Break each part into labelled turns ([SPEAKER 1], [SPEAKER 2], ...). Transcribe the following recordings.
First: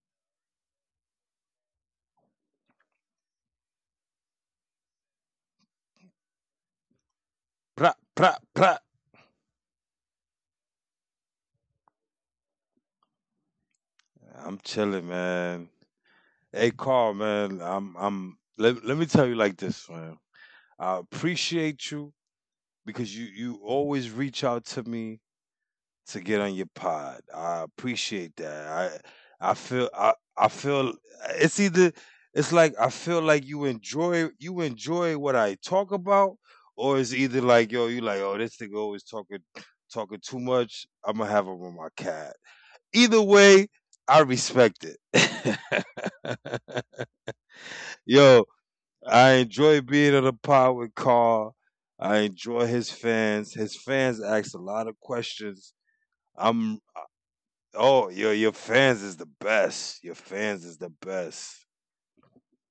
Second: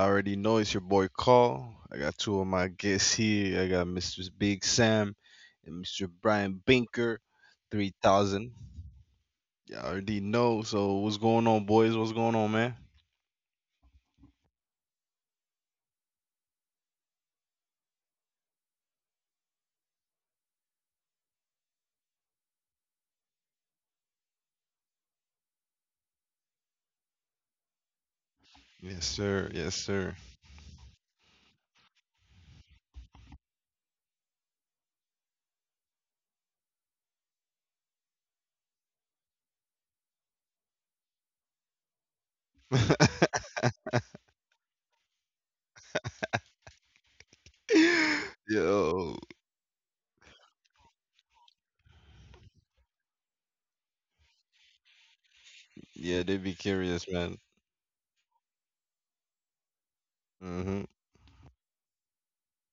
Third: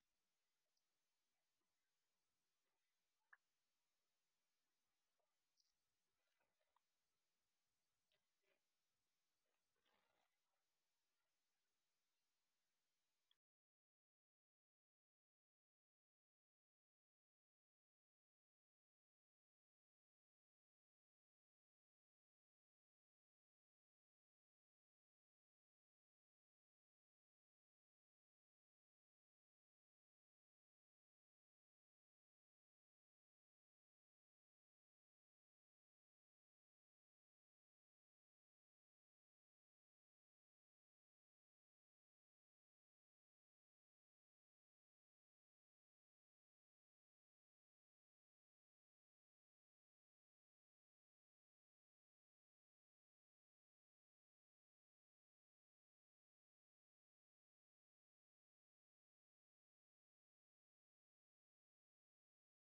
[SPEAKER 1] I already know it's your boy Call. I got two of my guests here. I got Mr. Big Sam and Mr. Brian Binker,
[SPEAKER 2] Pra, pra,
[SPEAKER 1] 3000.
[SPEAKER 2] pra.
[SPEAKER 1] Yeah, I already know. So, what's going on, boys? What's going on, man?
[SPEAKER 2] I'm chilling, man. Hey, Carl, man. Let me tell you like this, man. I appreciate you because you always reach out to me to get on your pod. I appreciate that.
[SPEAKER 1] Yes, sir.
[SPEAKER 2] I
[SPEAKER 1] Yes,
[SPEAKER 2] feel,
[SPEAKER 1] sir.
[SPEAKER 2] I feel. It's either, it's like I feel like you enjoy what I talk about, or it's either like, yo, you like, oh, this nigga always talking, talking too much. I'm gonna have him on my cat. Either way, I respect it. Yo,
[SPEAKER 1] Yo,
[SPEAKER 2] I enjoy being on the pod with Carl. I enjoy his fans. His fans ask a lot of questions.
[SPEAKER 1] yeah, they be
[SPEAKER 2] I'm
[SPEAKER 1] curious, man.
[SPEAKER 2] your fans is the best. Your fans is
[SPEAKER 1] hmm
[SPEAKER 2] the best.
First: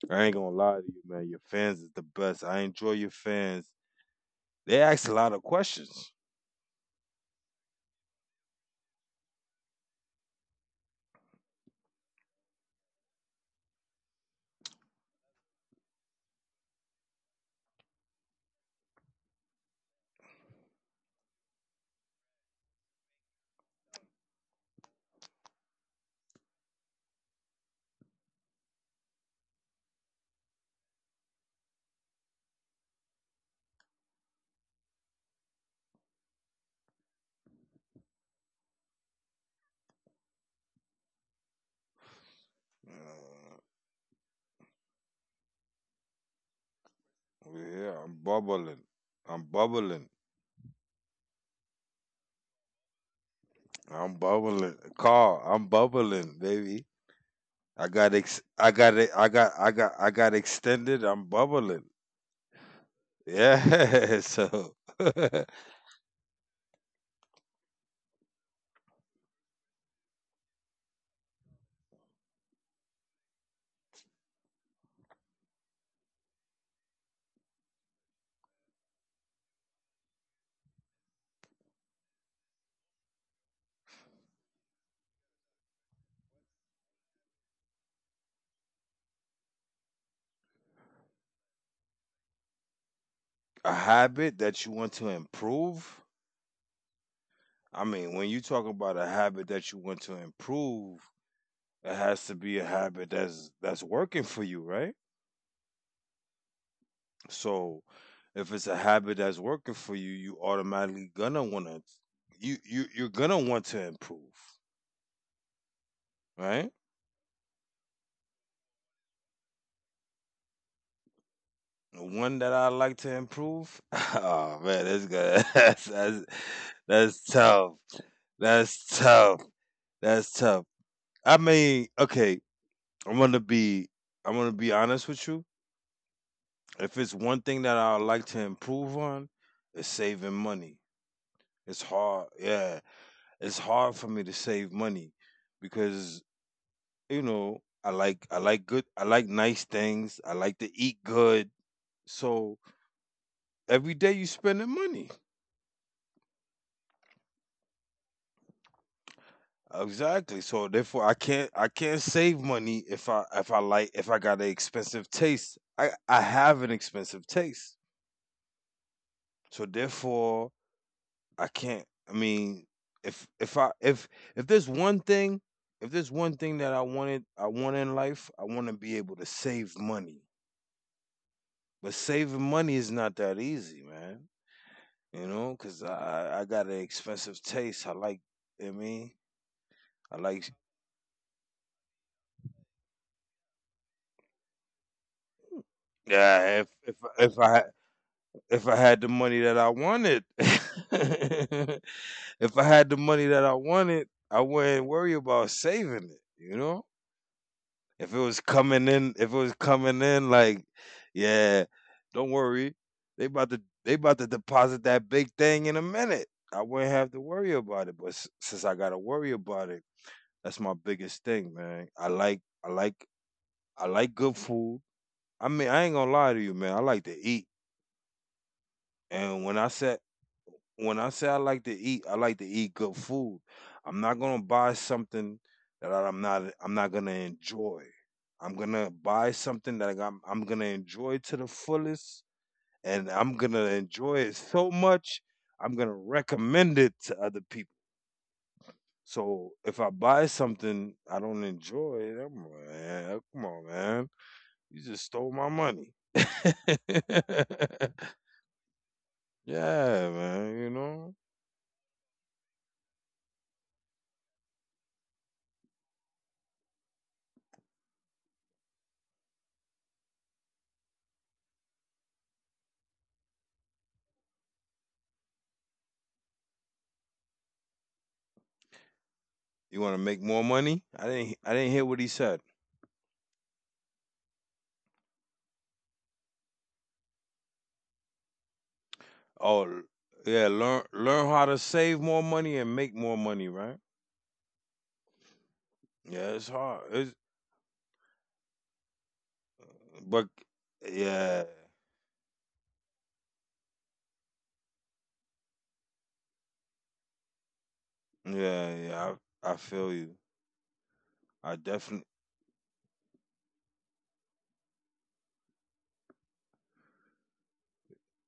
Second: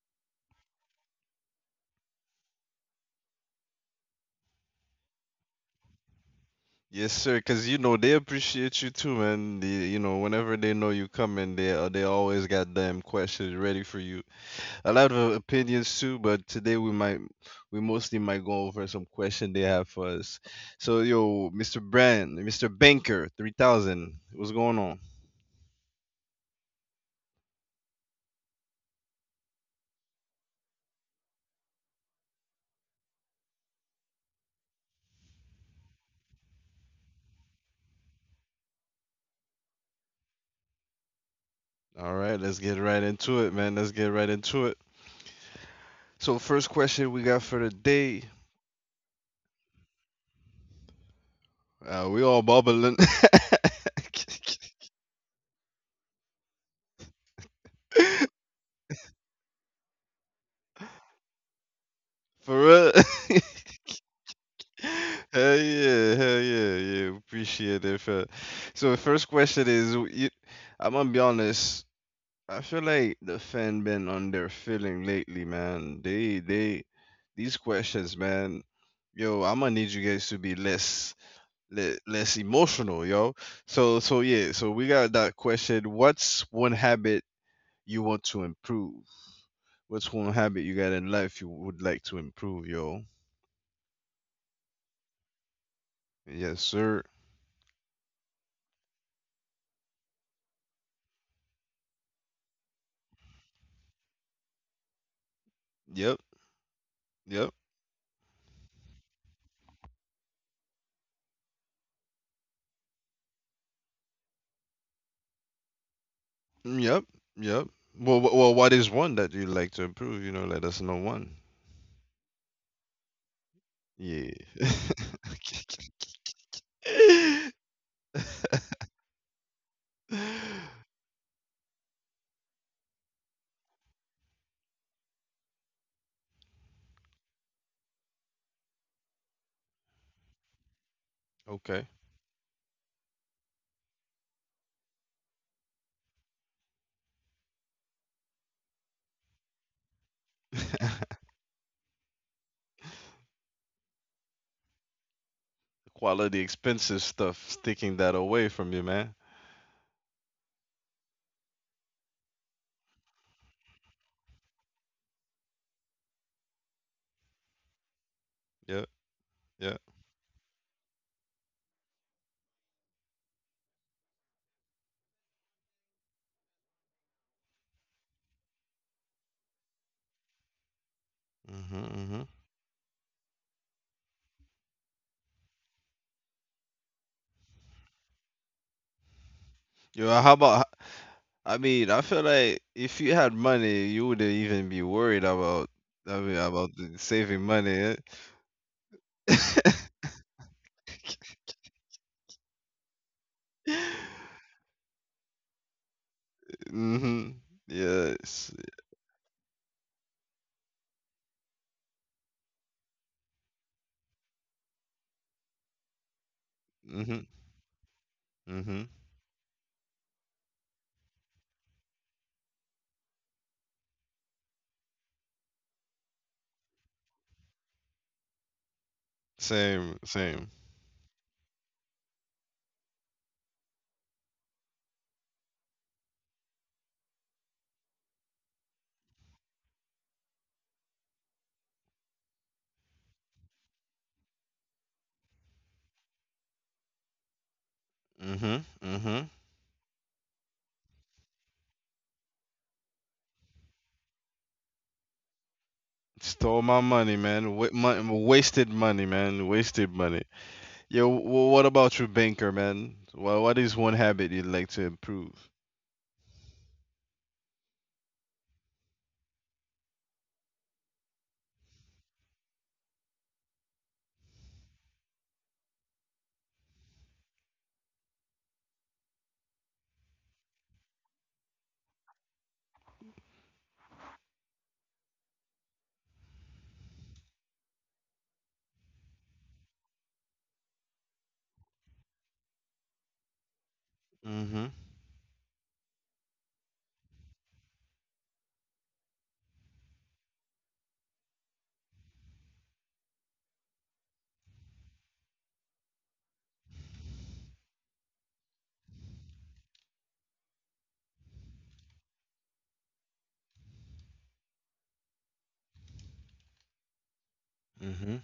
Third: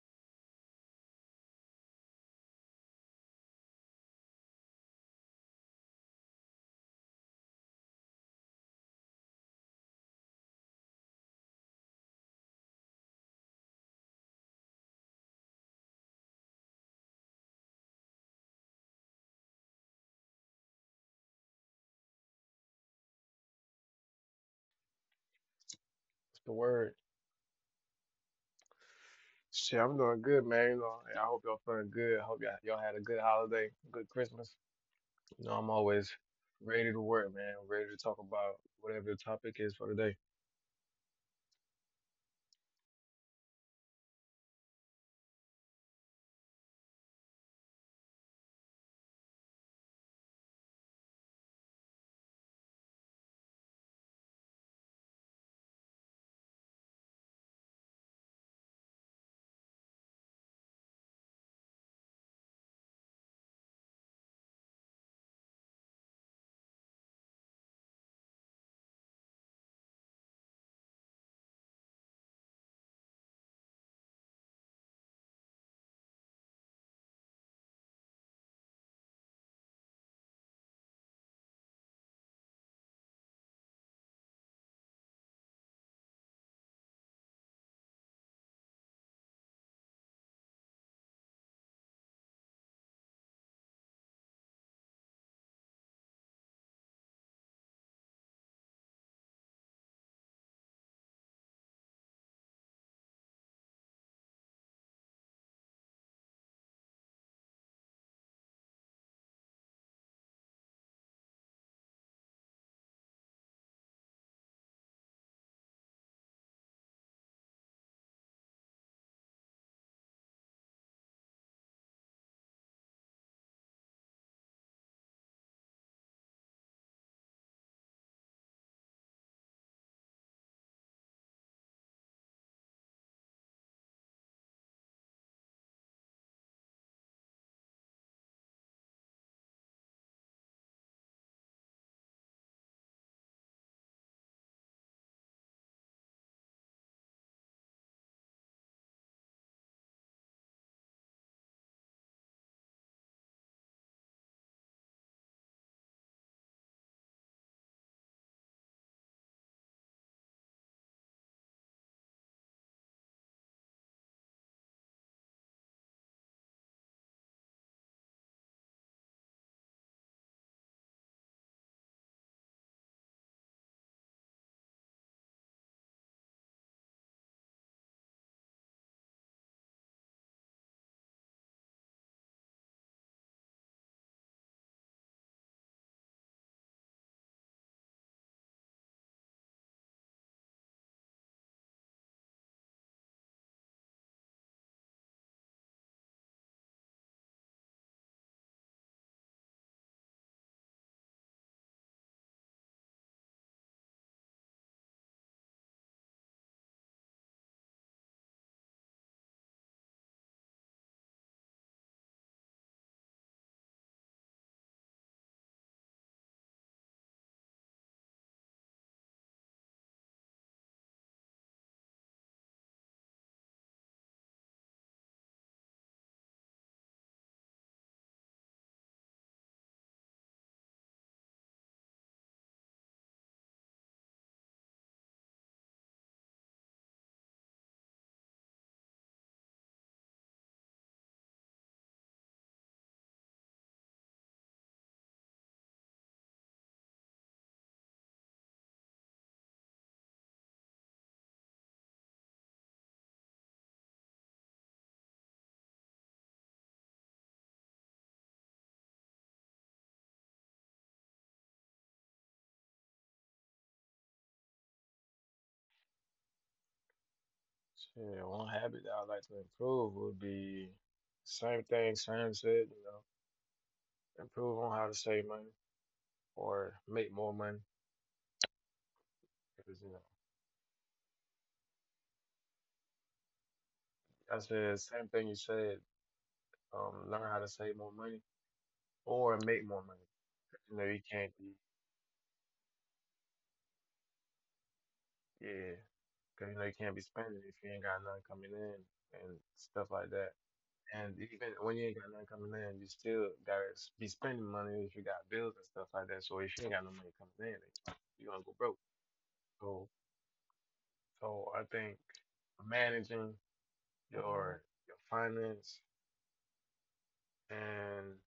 [SPEAKER 2] I ain't gonna lie to you, man. Your fans is the best. I enjoy your fans. They ask a lot of questions.
[SPEAKER 1] Yes, sir. Cause you know they appreciate you too, man. They whenever they know you coming, they always got damn questions ready for you. A lot of opinions too, but today we might, we mostly might go over some question they have for us. So yo, Mr. Brand, Mr. Banker, 3000, what's going on?
[SPEAKER 3] It's the word. Shit, I'm doing good, man. You know, I hope y'all feeling good. I hope y'all had a good holiday, good Christmas. You know, I'm always ready to work, man. Ready to talk about whatever the topic is for today.
[SPEAKER 1] All right, let's get right into
[SPEAKER 2] Uh,
[SPEAKER 1] it, man. Let's get right into it. So first question we got for the
[SPEAKER 2] yeah, I'm
[SPEAKER 1] day,
[SPEAKER 2] bubbling. I'm bubbling.
[SPEAKER 1] we all bubbling.
[SPEAKER 2] I'm bubbling. Carl, I'm bubbling, baby. I got ex I got it I got I got I got extended. I'm bubbling.
[SPEAKER 1] For real.
[SPEAKER 2] Yeah. So a
[SPEAKER 1] Hell yeah, yeah. Appreciate it. For... So the first question is, you, I'm gonna be honest. I feel like the fan been on their feeling lately, man. They these questions, man. Yo, I'm gonna need you guys to be less emotional, yo. So yeah, so we got that question. What's one habit you want to improve? What's one habit you got in life you would like to improve, yo?
[SPEAKER 2] habit that you want to improve.
[SPEAKER 1] Yes, sir.
[SPEAKER 2] I mean, when you talk about a habit that you want to improve, it has to be a habit that's working for you, right?
[SPEAKER 1] Yep, yep,
[SPEAKER 2] So if it's a habit that's working for you, you automatically gonna wanna you you you're gonna want to improve, right?
[SPEAKER 1] mm, yep, yep. Well, what is one that you'd like to improve? You know, let us know one.
[SPEAKER 2] The one that I like to improve.
[SPEAKER 1] Yeah.
[SPEAKER 2] Oh man, that's good. That's tough. That's tough. That's tough. I mean, okay, I'm gonna be I'm gonna be honest with you. If it's one thing that I would like to improve on, it's saving money. It's
[SPEAKER 1] Okay.
[SPEAKER 2] hard, yeah. It's hard for me to save money because you know I like nice things. I like to eat good. So every day you spending money.
[SPEAKER 1] Quality expensive stuff, sticking that away from you, man.
[SPEAKER 2] Exactly. So therefore, I can't save money if I got an expensive taste. I have an expensive taste.
[SPEAKER 1] Yeah,
[SPEAKER 2] So
[SPEAKER 1] yeah.
[SPEAKER 2] therefore, I can't. I mean, if if I if if there's one thing, if there's one thing that I wanted, I want in life, I want to be able to save money.
[SPEAKER 1] Mm-hmm,
[SPEAKER 2] But
[SPEAKER 1] mm-hmm.
[SPEAKER 2] saving money is not that easy, man. You know, because I got an expensive taste. I like. I mean, I
[SPEAKER 1] Yeah, how
[SPEAKER 2] like.
[SPEAKER 1] about, I mean, I feel like if you had money, you wouldn't even be worried about, I mean,
[SPEAKER 2] Yeah,
[SPEAKER 1] about the saving money.
[SPEAKER 2] if I had the
[SPEAKER 1] Eh?
[SPEAKER 2] money that I wanted, if I had the money that I wanted, I wouldn't worry about saving it. You know,
[SPEAKER 1] Mm-hmm.
[SPEAKER 2] if it was
[SPEAKER 1] Yes.
[SPEAKER 2] coming in, if it was coming in, like, yeah, don't worry, they about to deposit that big thing in a minute. I wouldn't have to
[SPEAKER 1] Mm-hmm.
[SPEAKER 2] worry about it. But since I
[SPEAKER 1] Mm-hmm.
[SPEAKER 2] gotta worry about it, that's my biggest thing, man. I like good food. I mean, I ain't gonna lie to you, man. I like to eat, and
[SPEAKER 1] Same, same.
[SPEAKER 2] when I say I like to eat, I like to eat good food. I'm not gonna buy something that I'm not gonna enjoy. I'm gonna buy something that I'm gonna enjoy to the fullest, and I'm gonna enjoy it so much. I'm gonna recommend it to other people.
[SPEAKER 1] Mm-hmm. Mm-hmm.
[SPEAKER 2] So if I buy something I don't enjoy, I'm like, man, come on, man, you just stole my money.
[SPEAKER 1] Stole my money, man. Wasted money, man. Wasted
[SPEAKER 2] Yeah,
[SPEAKER 1] money.
[SPEAKER 2] man, you
[SPEAKER 1] Yeah,
[SPEAKER 2] know.
[SPEAKER 1] what about you, Banker, man? Well, what is one habit you'd like to improve?
[SPEAKER 3] Shit, one habit that I'd like to improve would be same thing Sam said, you know, improve on how to save money or make more money.
[SPEAKER 2] You
[SPEAKER 3] Because, you
[SPEAKER 2] want to
[SPEAKER 3] know,
[SPEAKER 2] make more money? I didn't hear what he said.
[SPEAKER 3] I said same thing you said, learn how to save more money or make
[SPEAKER 2] Oh,
[SPEAKER 3] more money.
[SPEAKER 2] yeah.
[SPEAKER 3] You
[SPEAKER 2] Learn
[SPEAKER 3] know, you
[SPEAKER 2] learn
[SPEAKER 3] can't
[SPEAKER 2] how to
[SPEAKER 3] be,
[SPEAKER 2] save more money and make more money, right?
[SPEAKER 1] Mm-hmm.
[SPEAKER 3] yeah.
[SPEAKER 2] Yeah, it's
[SPEAKER 3] Cause you know
[SPEAKER 2] hard.
[SPEAKER 3] you can't
[SPEAKER 2] It's
[SPEAKER 3] be spending if you ain't got nothing coming in and stuff like
[SPEAKER 2] but
[SPEAKER 3] that. And
[SPEAKER 2] yeah,
[SPEAKER 3] even when you ain't got nothing coming in, you still gotta be spending money if you got bills and stuff like that. So if you ain't got no money coming in, then you gonna go broke.
[SPEAKER 2] yeah. I
[SPEAKER 3] So
[SPEAKER 2] feel you.
[SPEAKER 3] so
[SPEAKER 2] I
[SPEAKER 3] I think
[SPEAKER 2] definitely
[SPEAKER 3] managing your finance and
[SPEAKER 1] Mm-hmm.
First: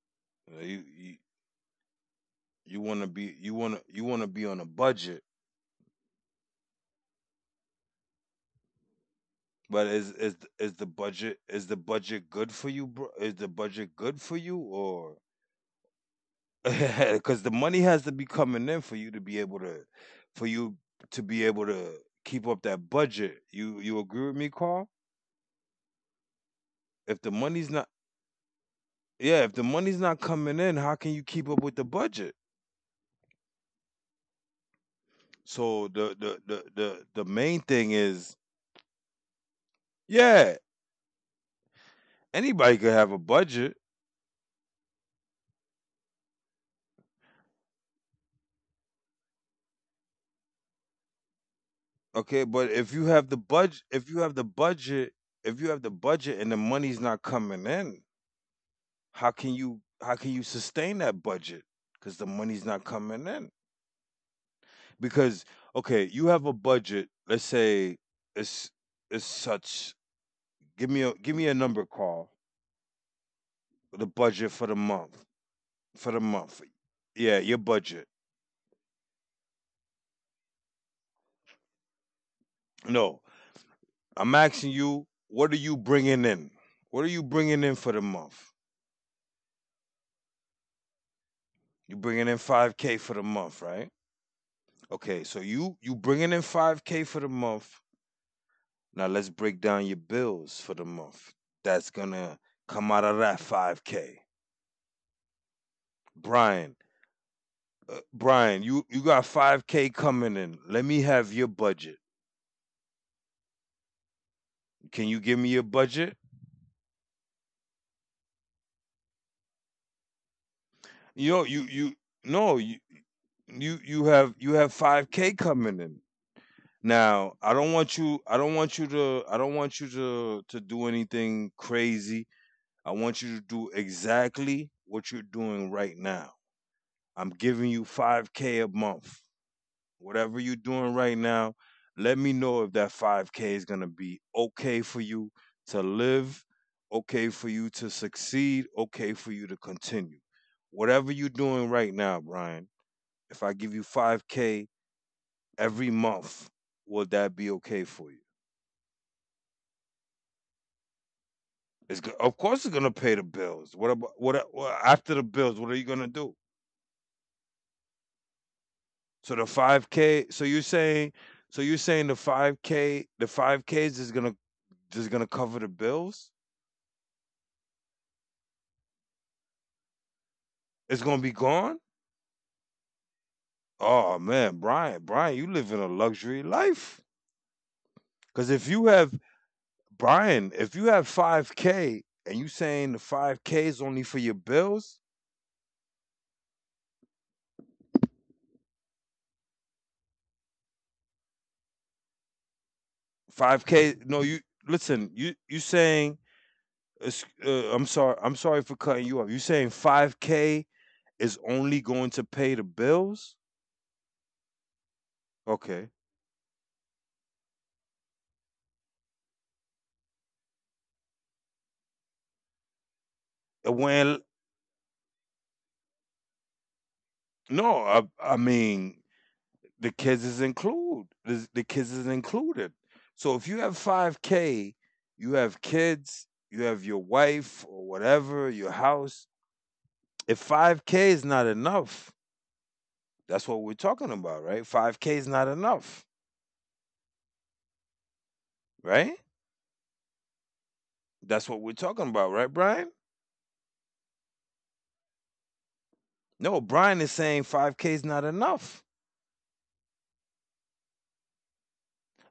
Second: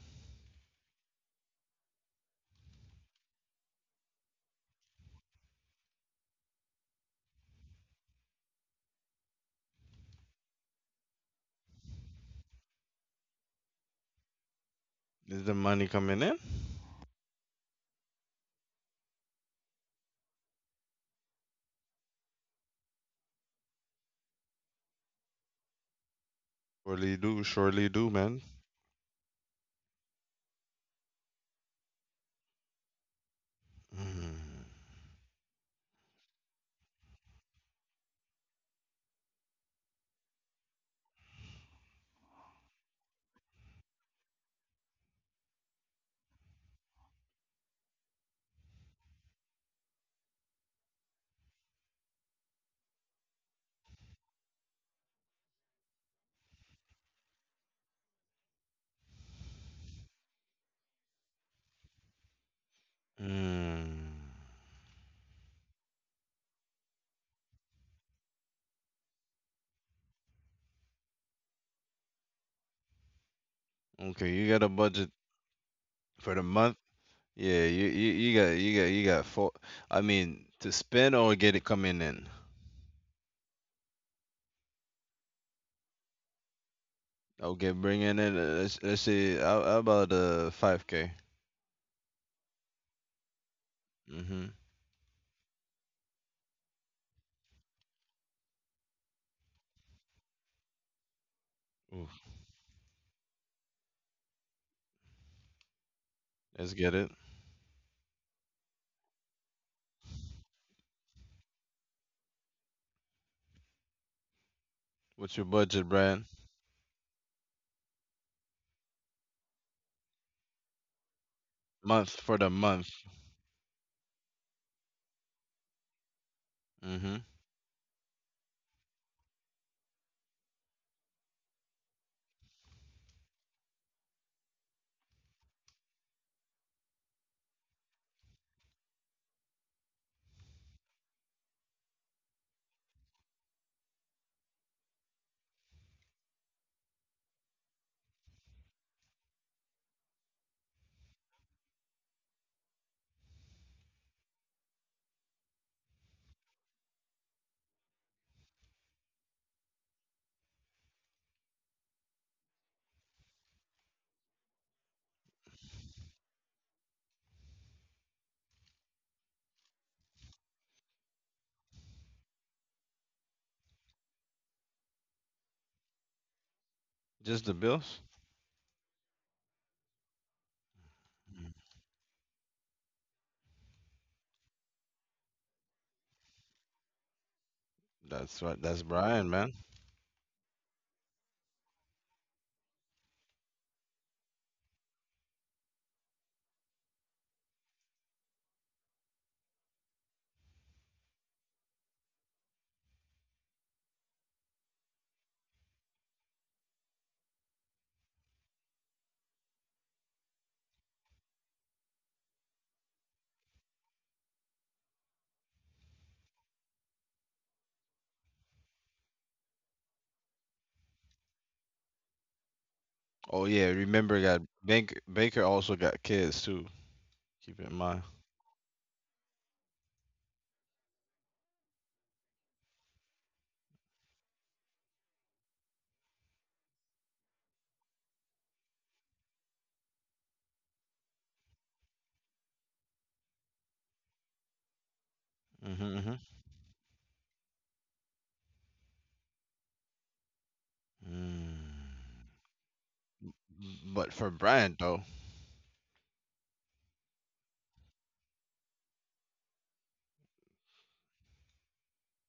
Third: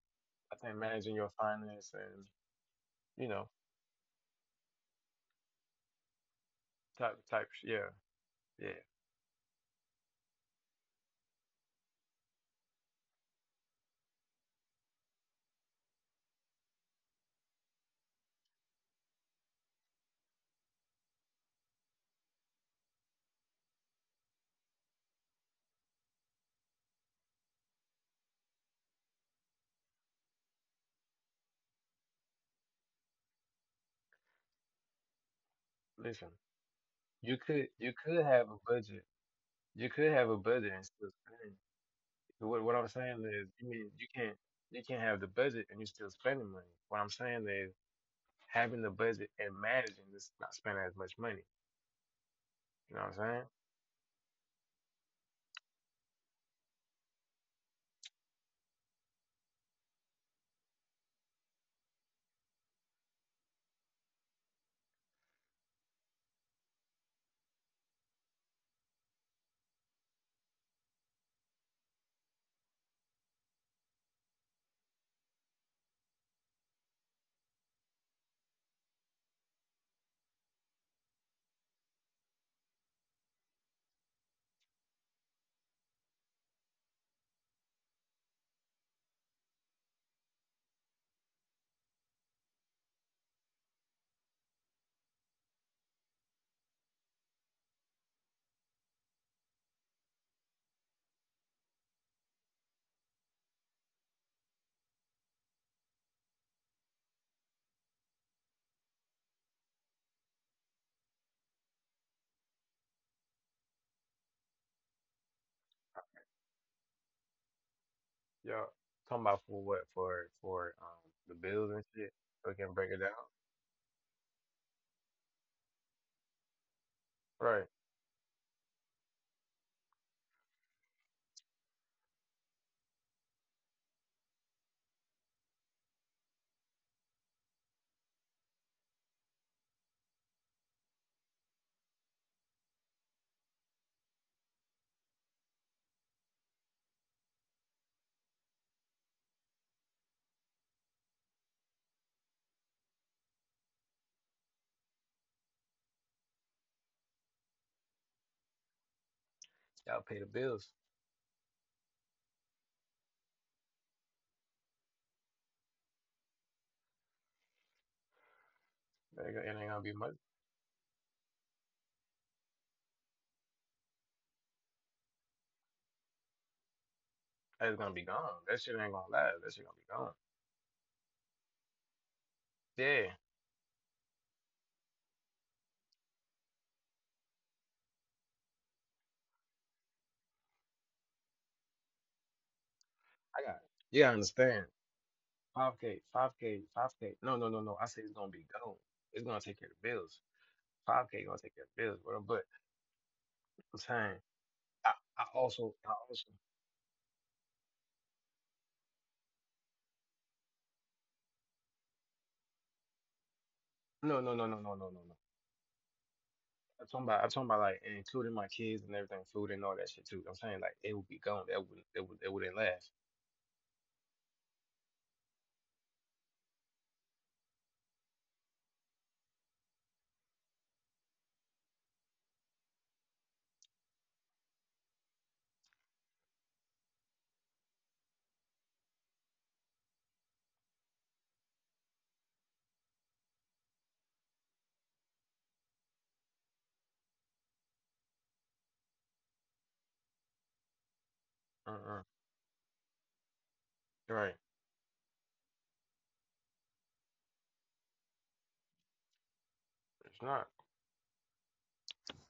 [SPEAKER 3] I think
[SPEAKER 2] you
[SPEAKER 3] managing
[SPEAKER 2] you,
[SPEAKER 3] your finance and
[SPEAKER 2] you want to
[SPEAKER 3] you
[SPEAKER 2] be
[SPEAKER 3] know
[SPEAKER 2] you want to be on a budget.
[SPEAKER 3] type yeah, yeah.
[SPEAKER 2] But is the budget good for you, bro? Is the budget good for you, or
[SPEAKER 1] Is the money coming in?
[SPEAKER 2] because the money has to be coming in for you to be able to, for you to be able to keep up that budget. You agree with me, Carl? If the money's not,
[SPEAKER 1] Surely do, man.
[SPEAKER 2] yeah, if the money's not coming in, how can you keep up with the budget?
[SPEAKER 1] Mm.
[SPEAKER 2] So
[SPEAKER 3] Listen,
[SPEAKER 2] the main thing
[SPEAKER 3] you could
[SPEAKER 2] is,
[SPEAKER 3] have a budget. You could have a
[SPEAKER 2] yeah,
[SPEAKER 3] budget and still spend. What
[SPEAKER 2] anybody
[SPEAKER 3] I'm
[SPEAKER 2] could have a
[SPEAKER 3] saying is, you
[SPEAKER 2] budget,
[SPEAKER 3] mean you can't have the budget and you're still spending money. What I'm saying is having the budget and managing this not spending as much money.
[SPEAKER 2] okay, but if
[SPEAKER 3] You know
[SPEAKER 2] you
[SPEAKER 3] what I'm
[SPEAKER 2] have the
[SPEAKER 3] saying?
[SPEAKER 2] budget, if you have the budget, if you have the budget and the money's not coming in, how can you sustain that budget? Because the money's not coming in.
[SPEAKER 1] Mm.
[SPEAKER 2] Because okay, you have a budget. Let's say it's it's such. Give me a number, Carl. The
[SPEAKER 1] Okay, you
[SPEAKER 2] budget
[SPEAKER 1] got
[SPEAKER 2] for
[SPEAKER 1] a
[SPEAKER 2] the
[SPEAKER 1] budget
[SPEAKER 2] month for the
[SPEAKER 1] for the
[SPEAKER 2] month.
[SPEAKER 1] month?
[SPEAKER 2] Yeah, your
[SPEAKER 1] Yeah,
[SPEAKER 2] budget.
[SPEAKER 1] you got four. I mean, to spend or get it coming in?
[SPEAKER 2] No, I'm asking you. What are you bringing in? What are you bringing
[SPEAKER 1] Okay,
[SPEAKER 2] in for the
[SPEAKER 1] bring in. It.
[SPEAKER 2] month?
[SPEAKER 1] Let's see. How about five k?
[SPEAKER 2] You bringing in five k for the month, right?
[SPEAKER 1] Mm-hmm.
[SPEAKER 2] Okay, so you bringing in five k for the month. Now let's break down your bills for the month. That's
[SPEAKER 1] Ooh,
[SPEAKER 2] gonna come out of that five k.
[SPEAKER 1] let's
[SPEAKER 2] Brian,
[SPEAKER 1] get it.
[SPEAKER 2] Brian, you got 5K coming in. Let me have your budget. Can you give
[SPEAKER 1] What's your
[SPEAKER 2] me your
[SPEAKER 1] budget,
[SPEAKER 2] budget?
[SPEAKER 1] Brad?
[SPEAKER 3] Yeah. Talking about for what? For
[SPEAKER 2] You
[SPEAKER 3] the
[SPEAKER 2] know, you
[SPEAKER 3] bills and
[SPEAKER 2] you
[SPEAKER 3] shit.
[SPEAKER 1] Month for the
[SPEAKER 3] So we
[SPEAKER 2] no,
[SPEAKER 3] can
[SPEAKER 2] you
[SPEAKER 1] month.
[SPEAKER 3] break it down.
[SPEAKER 2] you you have 5K coming in.
[SPEAKER 1] Mm-hmm.
[SPEAKER 2] Now, I
[SPEAKER 3] Right.
[SPEAKER 2] don't want you I don't want you to I don't want you to do anything crazy. I want you to do exactly what you're doing right now. I'm giving you 5K a month. Whatever you're doing right now, let me know if that 5K is going to be okay for you to live, okay for you to succeed, okay for you to continue. Whatever you're doing right now, Brian, if I give you 5K every month, will that be okay for you?
[SPEAKER 3] Y'all pay the bills.
[SPEAKER 2] Of course it's gonna pay the bills. What about what after the bills? What are you gonna do?
[SPEAKER 3] There
[SPEAKER 2] So
[SPEAKER 3] you go.
[SPEAKER 2] the
[SPEAKER 3] It ain't gonna
[SPEAKER 2] five
[SPEAKER 3] be much.
[SPEAKER 2] k. So you're saying the five k the five k's is gonna just gonna cover the bills?
[SPEAKER 1] Just the
[SPEAKER 3] It's gonna
[SPEAKER 1] bills?
[SPEAKER 3] be gone. That shit ain't gonna last. That shit gonna be gone.
[SPEAKER 2] It's gonna be gone?
[SPEAKER 3] Yeah.
[SPEAKER 2] Oh man, Brian, Brian, you live in a luxury life.
[SPEAKER 1] That's
[SPEAKER 2] Cause
[SPEAKER 1] right.
[SPEAKER 2] if
[SPEAKER 1] That's
[SPEAKER 2] you have
[SPEAKER 1] Brian, man.
[SPEAKER 2] Brian, if you have five K and you saying the five
[SPEAKER 3] I got
[SPEAKER 2] K
[SPEAKER 3] it.
[SPEAKER 2] is only
[SPEAKER 3] Yeah,
[SPEAKER 2] for
[SPEAKER 3] I
[SPEAKER 2] your
[SPEAKER 3] understand.
[SPEAKER 2] bills,
[SPEAKER 3] 5K, 5K, 5K. No, no, no, no. I say it's gonna be gone. It's gonna take care of the bills. 5K gonna take care of the bills. What
[SPEAKER 2] five
[SPEAKER 3] I'm
[SPEAKER 2] K
[SPEAKER 3] saying
[SPEAKER 2] no, you
[SPEAKER 3] I,
[SPEAKER 2] listen,
[SPEAKER 3] I
[SPEAKER 2] you
[SPEAKER 3] also I
[SPEAKER 2] saying
[SPEAKER 3] also
[SPEAKER 2] I'm sorry for cutting you off. You saying five K is only going to pay the bills?
[SPEAKER 3] no, no, no, no, no, no, no, no.
[SPEAKER 2] Okay.
[SPEAKER 3] I'm talking about like including my kids and everything, food and all that shit too. I'm saying like it would be gone. That would it wouldn't last.
[SPEAKER 1] Oh yeah,
[SPEAKER 2] When
[SPEAKER 1] remember that Baker. Baker also got kids too. Keep it in
[SPEAKER 2] no,
[SPEAKER 1] mind.
[SPEAKER 2] I mean the kids is included. So if you have 5k, you have kids, you have your wife or whatever, your house. If 5k is not enough, that's what we're talking about, right? 5k is not
[SPEAKER 1] hmm
[SPEAKER 2] enough,
[SPEAKER 1] hmm
[SPEAKER 2] right? That's
[SPEAKER 1] Mm.
[SPEAKER 2] what we're
[SPEAKER 3] Uh-uh.
[SPEAKER 2] talking about, right, Brian?
[SPEAKER 1] But for
[SPEAKER 3] Right.
[SPEAKER 1] Brian though,
[SPEAKER 2] No, Brian is saying 5k is not enough.
[SPEAKER 3] It's not.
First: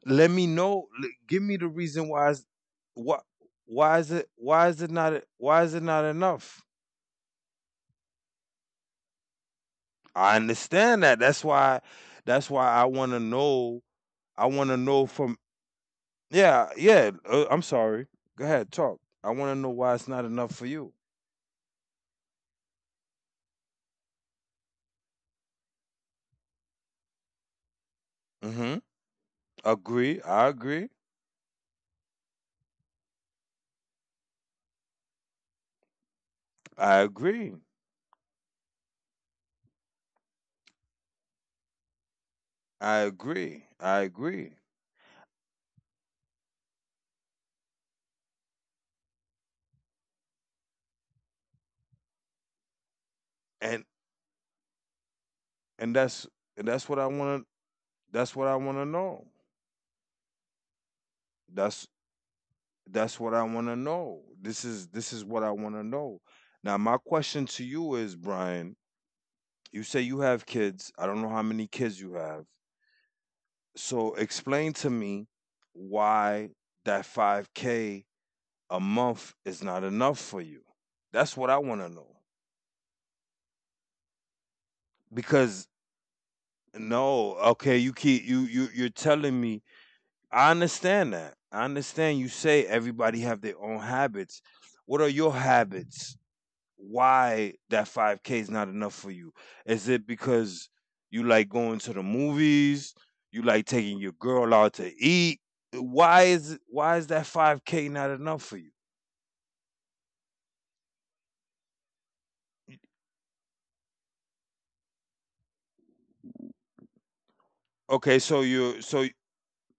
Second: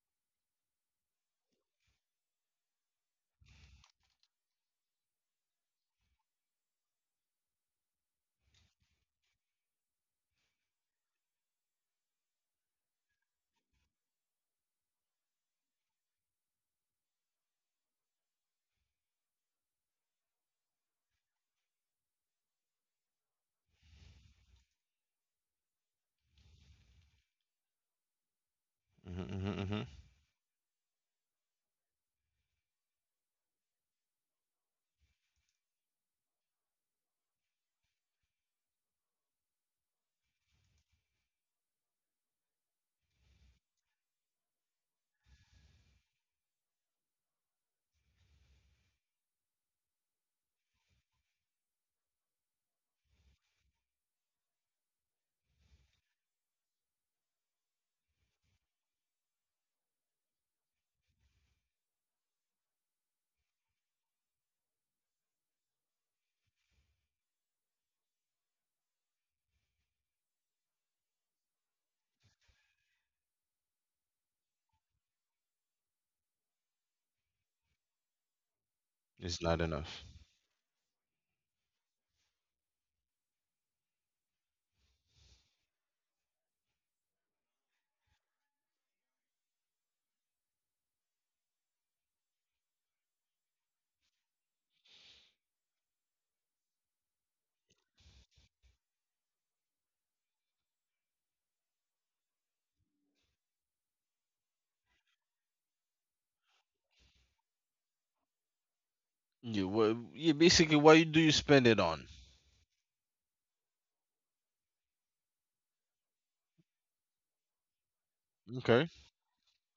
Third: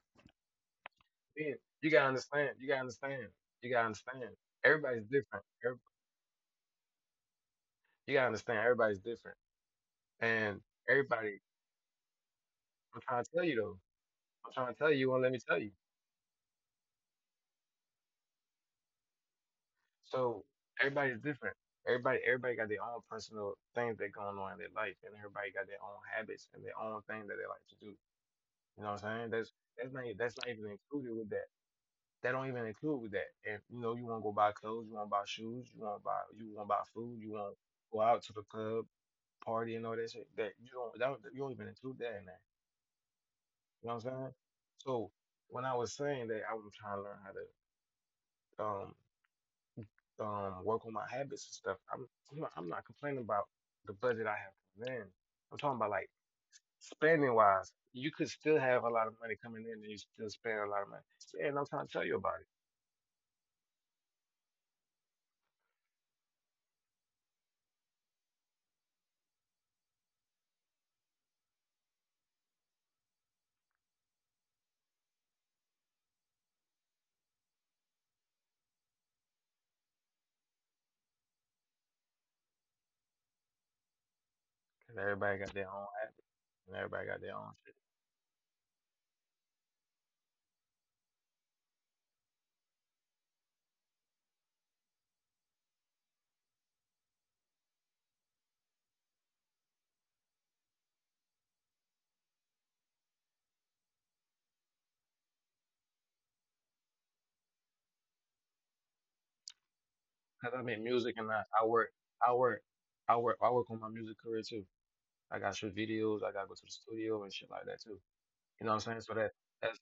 [SPEAKER 2] Let me know, give me
[SPEAKER 3] Then
[SPEAKER 2] the
[SPEAKER 3] you gotta
[SPEAKER 2] reason why is
[SPEAKER 3] understand.
[SPEAKER 2] what
[SPEAKER 3] You gotta understand. Everybody's different.
[SPEAKER 2] why is it not enough?
[SPEAKER 3] You gotta understand. Everybody's different.
[SPEAKER 2] I
[SPEAKER 3] And
[SPEAKER 2] understand that.
[SPEAKER 3] everybody.
[SPEAKER 2] That's why I
[SPEAKER 3] I'm
[SPEAKER 2] want to
[SPEAKER 3] trying to tell you though.
[SPEAKER 2] know I
[SPEAKER 3] I'm
[SPEAKER 2] want
[SPEAKER 3] trying
[SPEAKER 2] to
[SPEAKER 3] to tell you.
[SPEAKER 2] know
[SPEAKER 3] You won't let
[SPEAKER 2] from
[SPEAKER 3] me tell you.
[SPEAKER 2] yeah, yeah, I'm sorry. Go ahead, talk. I want to know why it's not
[SPEAKER 3] So
[SPEAKER 2] enough for you.
[SPEAKER 3] everybody's different. Everybody got their own personal things that going on in their life, and everybody got their own habits and their own thing that they like to do. You
[SPEAKER 2] Mhm.
[SPEAKER 3] know what I'm saying?
[SPEAKER 1] hmm
[SPEAKER 3] That's
[SPEAKER 1] hmm hmm
[SPEAKER 3] that's not
[SPEAKER 2] Agree.
[SPEAKER 3] that's not
[SPEAKER 2] I
[SPEAKER 3] even
[SPEAKER 2] agree.
[SPEAKER 3] included with that. That don't even include with that. If you know you want to go buy clothes, you want to buy shoes, you want to buy
[SPEAKER 2] I
[SPEAKER 3] food, you want to
[SPEAKER 2] agree.
[SPEAKER 3] go out to the club, party, and all that shit. That you don't that, don't- you don't even include that in that.
[SPEAKER 2] I agree.
[SPEAKER 3] You know
[SPEAKER 2] I
[SPEAKER 3] what I'm saying?
[SPEAKER 2] agree.
[SPEAKER 3] So when I was saying that I was trying to learn how to um work on my habits and stuff. I'm not complaining about
[SPEAKER 2] And
[SPEAKER 3] the budget I have coming in. I'm talking about
[SPEAKER 2] and
[SPEAKER 3] like
[SPEAKER 2] that's and that's what I
[SPEAKER 3] spending
[SPEAKER 2] want to
[SPEAKER 3] wise. You could
[SPEAKER 2] that's what I
[SPEAKER 3] still
[SPEAKER 2] want to
[SPEAKER 3] have a lot of
[SPEAKER 2] know.
[SPEAKER 3] money coming in, and you still spend a lot of money. Yeah, and I'm
[SPEAKER 2] That's
[SPEAKER 3] trying to tell you about it
[SPEAKER 2] what I want to know. This is what I want to know. Now my question to you is, Brian, you say you have kids. I don't know how many kids you have. So explain to me why that 5K a month
[SPEAKER 1] it's
[SPEAKER 2] is
[SPEAKER 1] not
[SPEAKER 2] not
[SPEAKER 1] enough.
[SPEAKER 2] enough for you. That's what I want to know.
[SPEAKER 3] because everybody got
[SPEAKER 2] Because
[SPEAKER 3] their own habits and everybody got
[SPEAKER 2] no,
[SPEAKER 3] their own shit.
[SPEAKER 2] okay, you keep you you you're telling me I understand that. I understand you say everybody have their own habits. What are your habits? Why that 5k is not enough for you, is it because you like going to the movies, you like taking your girl out to eat? Why is that 5k not enough for you?
[SPEAKER 1] You what? You
[SPEAKER 3] Because I
[SPEAKER 1] basically
[SPEAKER 3] make
[SPEAKER 1] what you
[SPEAKER 3] music
[SPEAKER 1] do
[SPEAKER 3] and
[SPEAKER 1] you
[SPEAKER 3] I
[SPEAKER 1] spend it
[SPEAKER 3] work,
[SPEAKER 1] on?
[SPEAKER 3] I work, I work on my music career too. I got shoot videos, I gotta go to the studio and shit like that too.
[SPEAKER 2] okay so
[SPEAKER 3] You know
[SPEAKER 2] you're
[SPEAKER 3] what I'm
[SPEAKER 1] Okay.
[SPEAKER 3] saying?
[SPEAKER 2] so
[SPEAKER 3] So that's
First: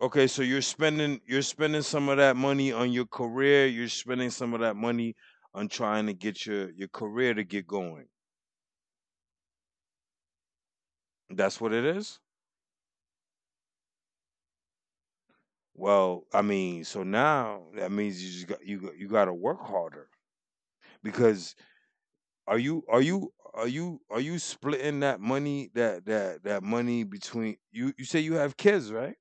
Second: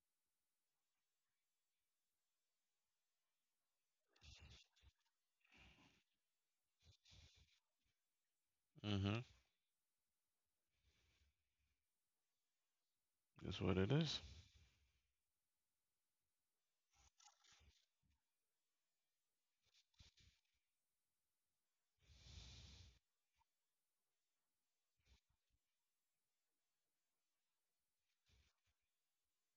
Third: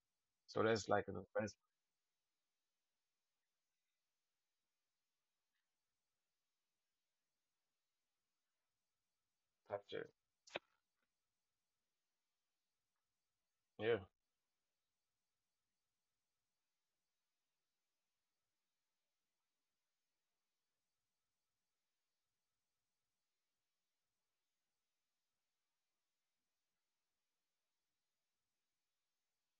[SPEAKER 2] okay, so you're
[SPEAKER 3] that's like an
[SPEAKER 2] spending
[SPEAKER 3] investment
[SPEAKER 2] some of that money on your career, you're spending some of that money on trying to get your career to get going,
[SPEAKER 1] hmm
[SPEAKER 3] type shit.
[SPEAKER 2] that's what it is.
[SPEAKER 1] That's what it
[SPEAKER 3] Yeah,
[SPEAKER 1] is.
[SPEAKER 2] Well, I mean, so now that means you just got you got to work harder because are you splitting that money that money between you? You say you have kids, right?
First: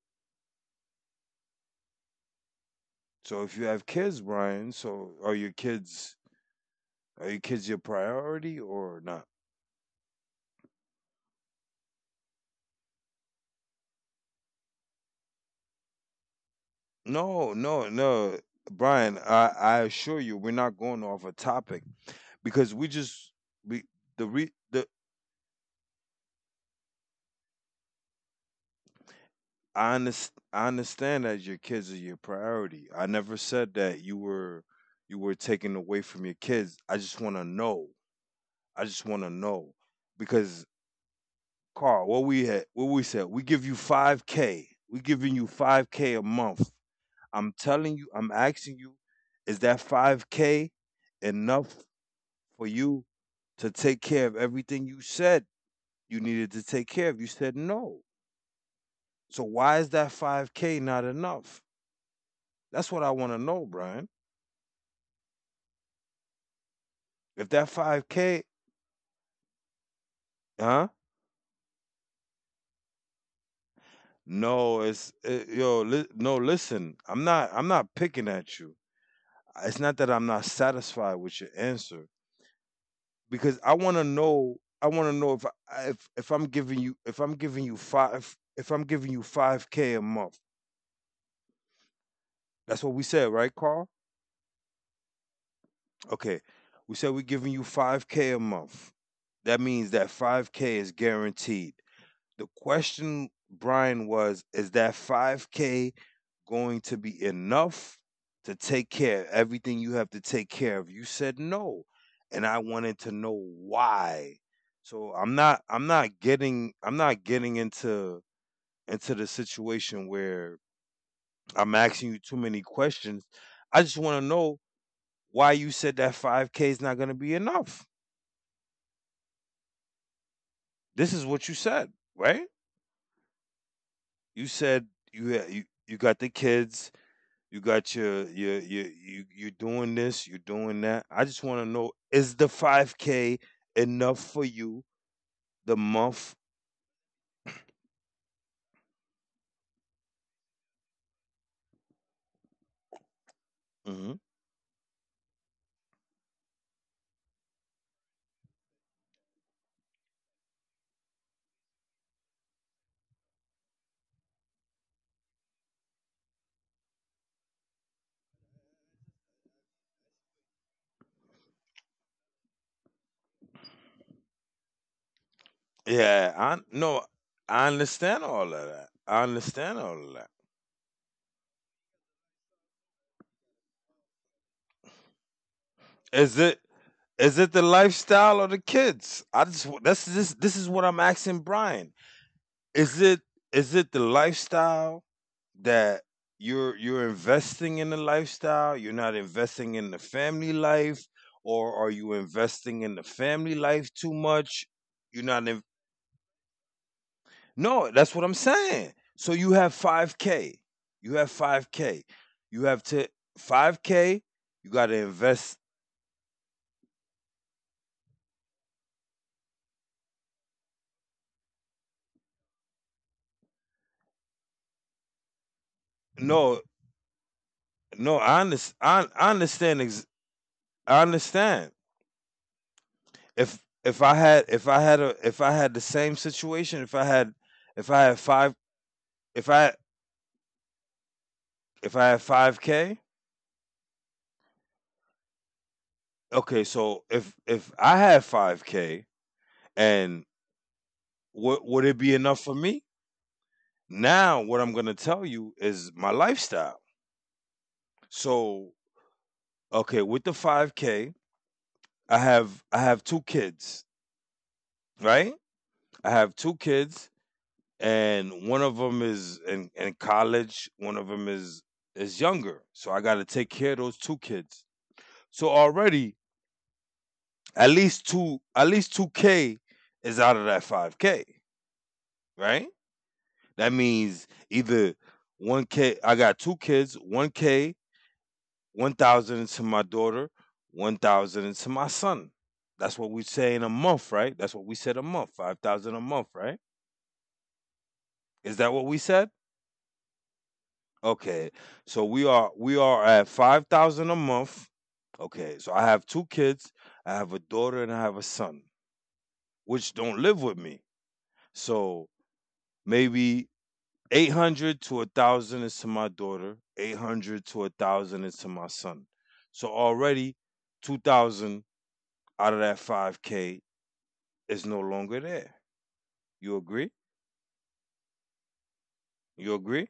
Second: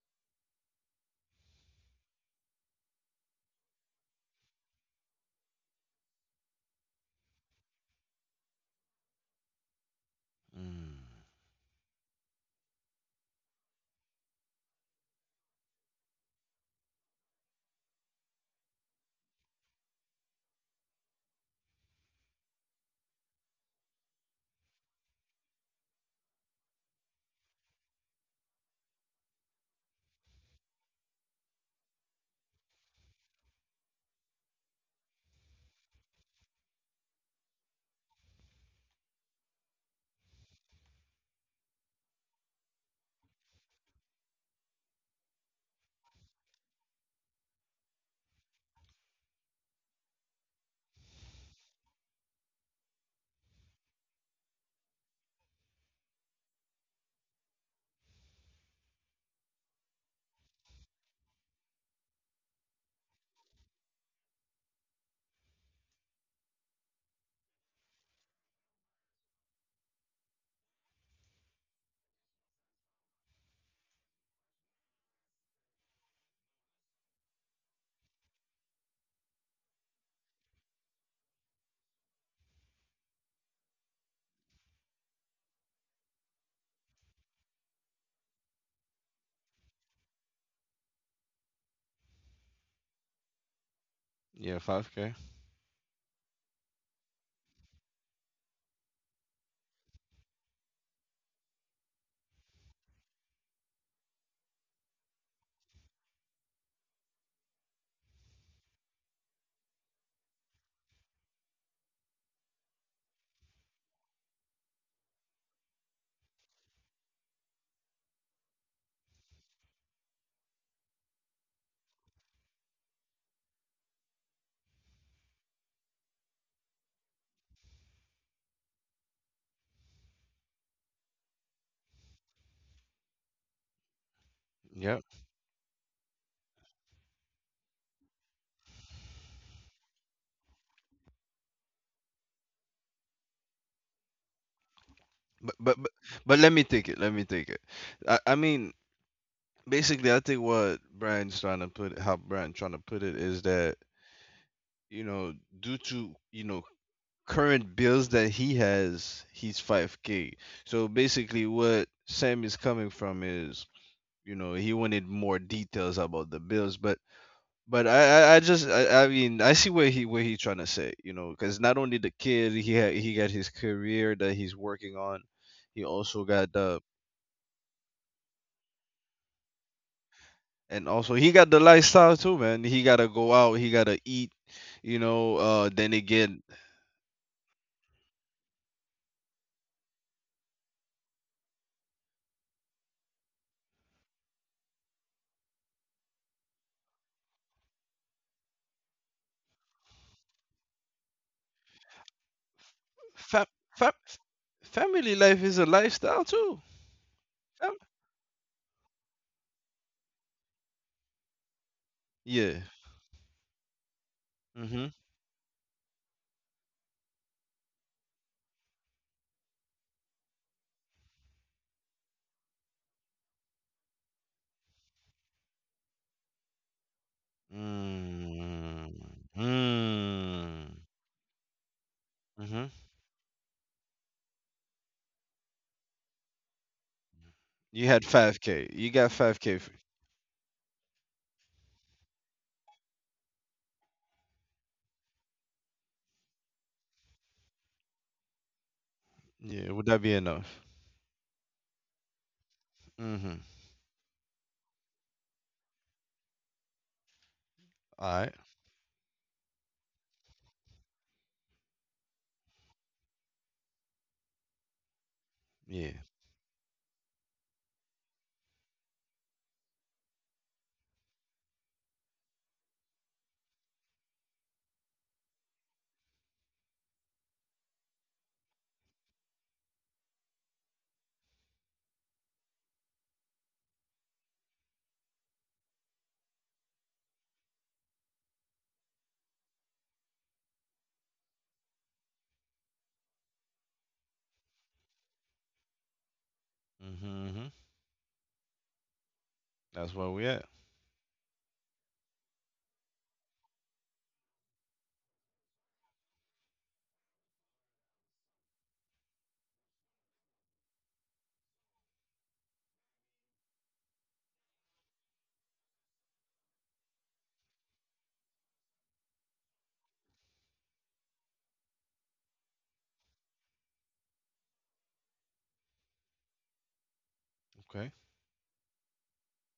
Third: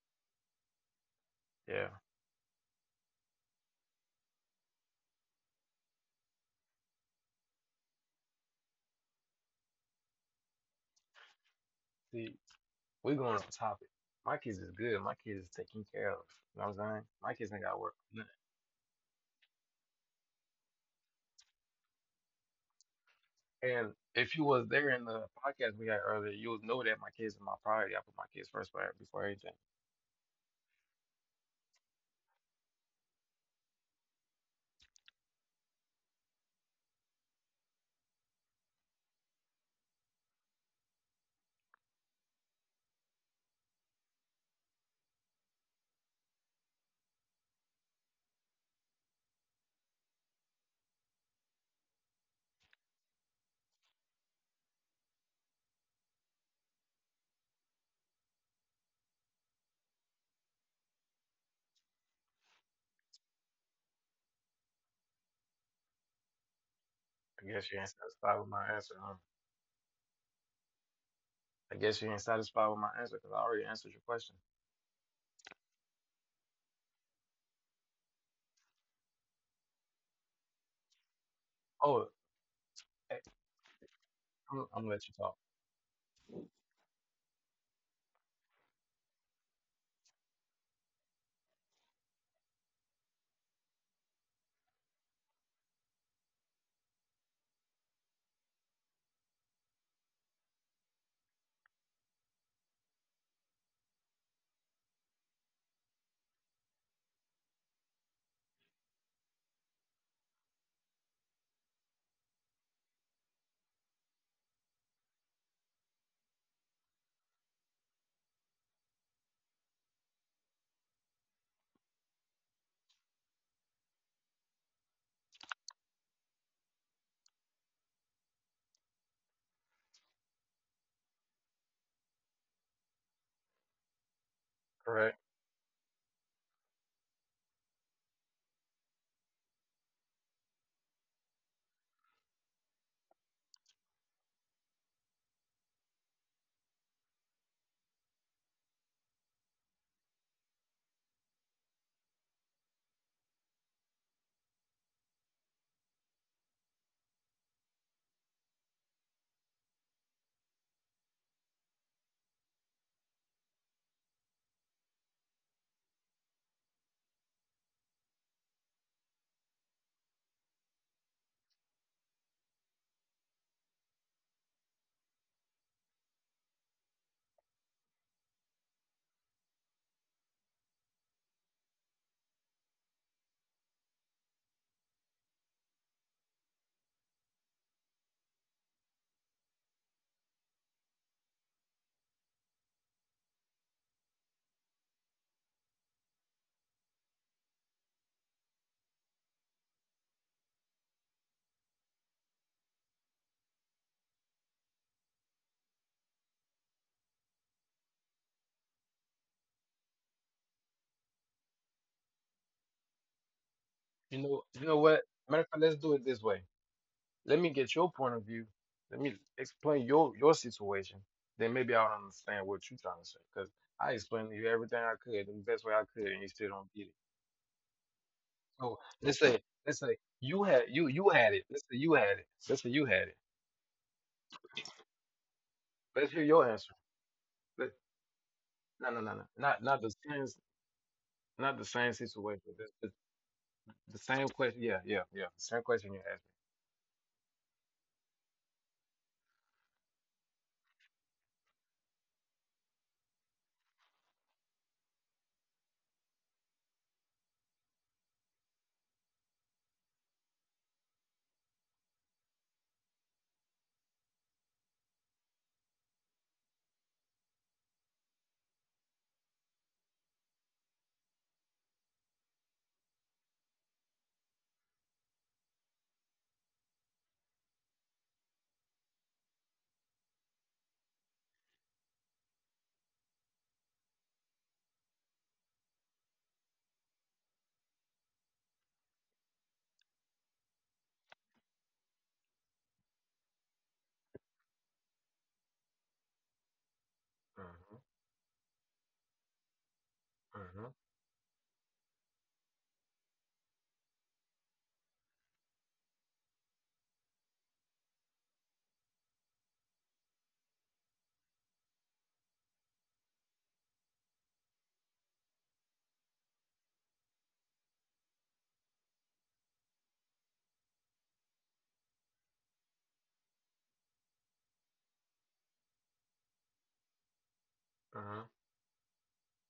[SPEAKER 3] yeah.
[SPEAKER 2] So if you have kids, Brian, so are your kids, are your kids your priority or not?
[SPEAKER 1] Mm.
[SPEAKER 3] See, we going on topic. My kids is good. My kids is taken care of. You know what I'm saying?
[SPEAKER 2] No,
[SPEAKER 3] My kids
[SPEAKER 2] no,
[SPEAKER 3] ain't got work.
[SPEAKER 2] no, Brian. I assure you, we're not going off a topic because we just we
[SPEAKER 3] And
[SPEAKER 2] the re
[SPEAKER 3] if you
[SPEAKER 2] the
[SPEAKER 3] was there in the podcast we had earlier, you would know that my kids are my priority. I put my kids first before anything.
[SPEAKER 2] I understand that your kids are your priority. I never said that you were taken away from your kids. I just want to know I just want to know because Carl, what we had, what we said, we give you 5k. We giving you 5k a month. I'm telling you, I'm asking you, is that 5k enough for you to take care of everything you said you needed to take care of? You said no. So why is that 5k not enough? That's what I want to know, Brian. If that
[SPEAKER 3] I guess you ain't
[SPEAKER 2] 5k,
[SPEAKER 3] satisfied with my answer, huh?
[SPEAKER 2] huh?
[SPEAKER 3] I guess you ain't satisfied with my answer because I already answered your question.
[SPEAKER 2] No, it's it, yo, li- no, listen. I'm not picking at you. It's not that I'm not satisfied with your answer
[SPEAKER 3] Oh, eh,
[SPEAKER 2] because I want to know. I
[SPEAKER 3] I'm,
[SPEAKER 2] want to
[SPEAKER 3] I'm gonna
[SPEAKER 2] know
[SPEAKER 3] let you talk.
[SPEAKER 2] if I'm giving you five if I'm giving you five k a month. That's what we said, right, Carl?
[SPEAKER 1] Yeah, five k.
[SPEAKER 2] Okay, we said we're giving you five k a month. That means that five k is guaranteed. The question, Brian, was: is that five k going to be enough to take care of everything you have to take care of? You said no. And I wanted to know why. So I'm not getting into the situation where I'm asking you too many questions. I just want to know why you said that 5k is not going to be enough. This is what you said, right? You said
[SPEAKER 1] Yep.
[SPEAKER 3] Correct.
[SPEAKER 2] you got the kids. You got your you you're doing this, you're doing that. I just want to know, is the 5k enough for you the
[SPEAKER 1] But, but but
[SPEAKER 2] month?
[SPEAKER 1] but let me take it. Let me take it. I mean, basically, I think what Brian's trying to put, how Brian trying to put it is that
[SPEAKER 2] Hmm.
[SPEAKER 1] you know, due to, you know, current bills that he has, he's 5K. So basically, what Sam is coming from is, you know, he wanted more details about the bills, but. But I mean I see where he trying to say, you know, because not only the kid he had, he got his career that he's working on, he
[SPEAKER 2] Yeah, I
[SPEAKER 1] also got
[SPEAKER 2] no,
[SPEAKER 1] the,
[SPEAKER 2] I understand all of that. I understand all of that.
[SPEAKER 1] and also he got the lifestyle too, man. He gotta go out, he gotta eat, you know. Then
[SPEAKER 2] Is it
[SPEAKER 1] again,
[SPEAKER 2] is it the lifestyle or the kids? I just wa- that's this is what I'm asking Brian. Is it is it the lifestyle, that you're investing in the lifestyle? You're not investing in the family life, or are you investing in the family
[SPEAKER 1] Fam,
[SPEAKER 2] life too
[SPEAKER 1] fam,
[SPEAKER 2] much? You're not
[SPEAKER 1] family
[SPEAKER 2] in
[SPEAKER 1] life is a lifestyle too.
[SPEAKER 2] No,
[SPEAKER 1] Fam-
[SPEAKER 2] that's what I'm saying. So you have 5k, you have 5k you have
[SPEAKER 1] yeah.
[SPEAKER 2] to 5k, you got to
[SPEAKER 3] You
[SPEAKER 1] Mm-hmm.
[SPEAKER 3] know what?
[SPEAKER 2] invest.
[SPEAKER 3] Matter of fact, let's do it this way. Let me get your point of view. Let me explain your situation. Then maybe I'll understand what you're trying to say. Because I explained to you everything I could in the best way I could, and
[SPEAKER 2] No,
[SPEAKER 3] you still don't get it.
[SPEAKER 2] no, I understand.
[SPEAKER 3] So
[SPEAKER 1] Mm,
[SPEAKER 3] let's say you had
[SPEAKER 2] I
[SPEAKER 1] mm,
[SPEAKER 3] you had
[SPEAKER 2] understand.
[SPEAKER 3] it. Let's say you had it. Let's say
[SPEAKER 1] mm-hmm.
[SPEAKER 3] you had it.
[SPEAKER 2] if if I had the same
[SPEAKER 3] Let's hear
[SPEAKER 2] situation
[SPEAKER 3] your answer.
[SPEAKER 2] if I
[SPEAKER 3] Let,
[SPEAKER 2] had
[SPEAKER 1] You had
[SPEAKER 2] five
[SPEAKER 1] 5K. You
[SPEAKER 3] no, no,
[SPEAKER 1] got
[SPEAKER 3] no,
[SPEAKER 2] if
[SPEAKER 3] no,
[SPEAKER 2] I
[SPEAKER 1] 5K.
[SPEAKER 3] not not the same, not
[SPEAKER 2] If
[SPEAKER 3] the
[SPEAKER 2] I had
[SPEAKER 3] same
[SPEAKER 2] five
[SPEAKER 3] situation.
[SPEAKER 2] k.
[SPEAKER 3] The same question. Yeah, yeah, yeah. The same question you asked
[SPEAKER 2] Okay. So if I had five k,
[SPEAKER 1] Yeah. Would
[SPEAKER 2] and
[SPEAKER 1] that be enough?
[SPEAKER 2] what would it be enough for me?
[SPEAKER 1] Mm-hmm.
[SPEAKER 2] Now, what I'm gonna tell you is my lifestyle.
[SPEAKER 1] All right.
[SPEAKER 2] So okay, with the five k, I have two kids, right? I
[SPEAKER 1] Yeah.
[SPEAKER 2] have two kids, and one of them is in college. One of them is younger, so I got to take care of those two kids. So already, at least two k is out of that five k, right? That means either 1K, I got two kids, 1K, 1,000 into my daughter, 1,000 into my son. That's what we say in a month, right? That's what we said a month, 5,000 a month, right?
[SPEAKER 1] Mm-hmm.
[SPEAKER 3] me.
[SPEAKER 2] Is that what we said?
[SPEAKER 1] That's where we at.
[SPEAKER 3] Hmm, hmm,
[SPEAKER 2] Okay. So we are at 5,000 a month. Okay. So I have two kids, I have a daughter and I have a son, which don't live with me. So maybe 800 to a 1,000 is to my daughter, 800 to a 1,000 is to my son. So already 2,000 out of that 5k is no longer there. You agree?
[SPEAKER 1] Okay.
[SPEAKER 3] hmm.
[SPEAKER 2] You agree?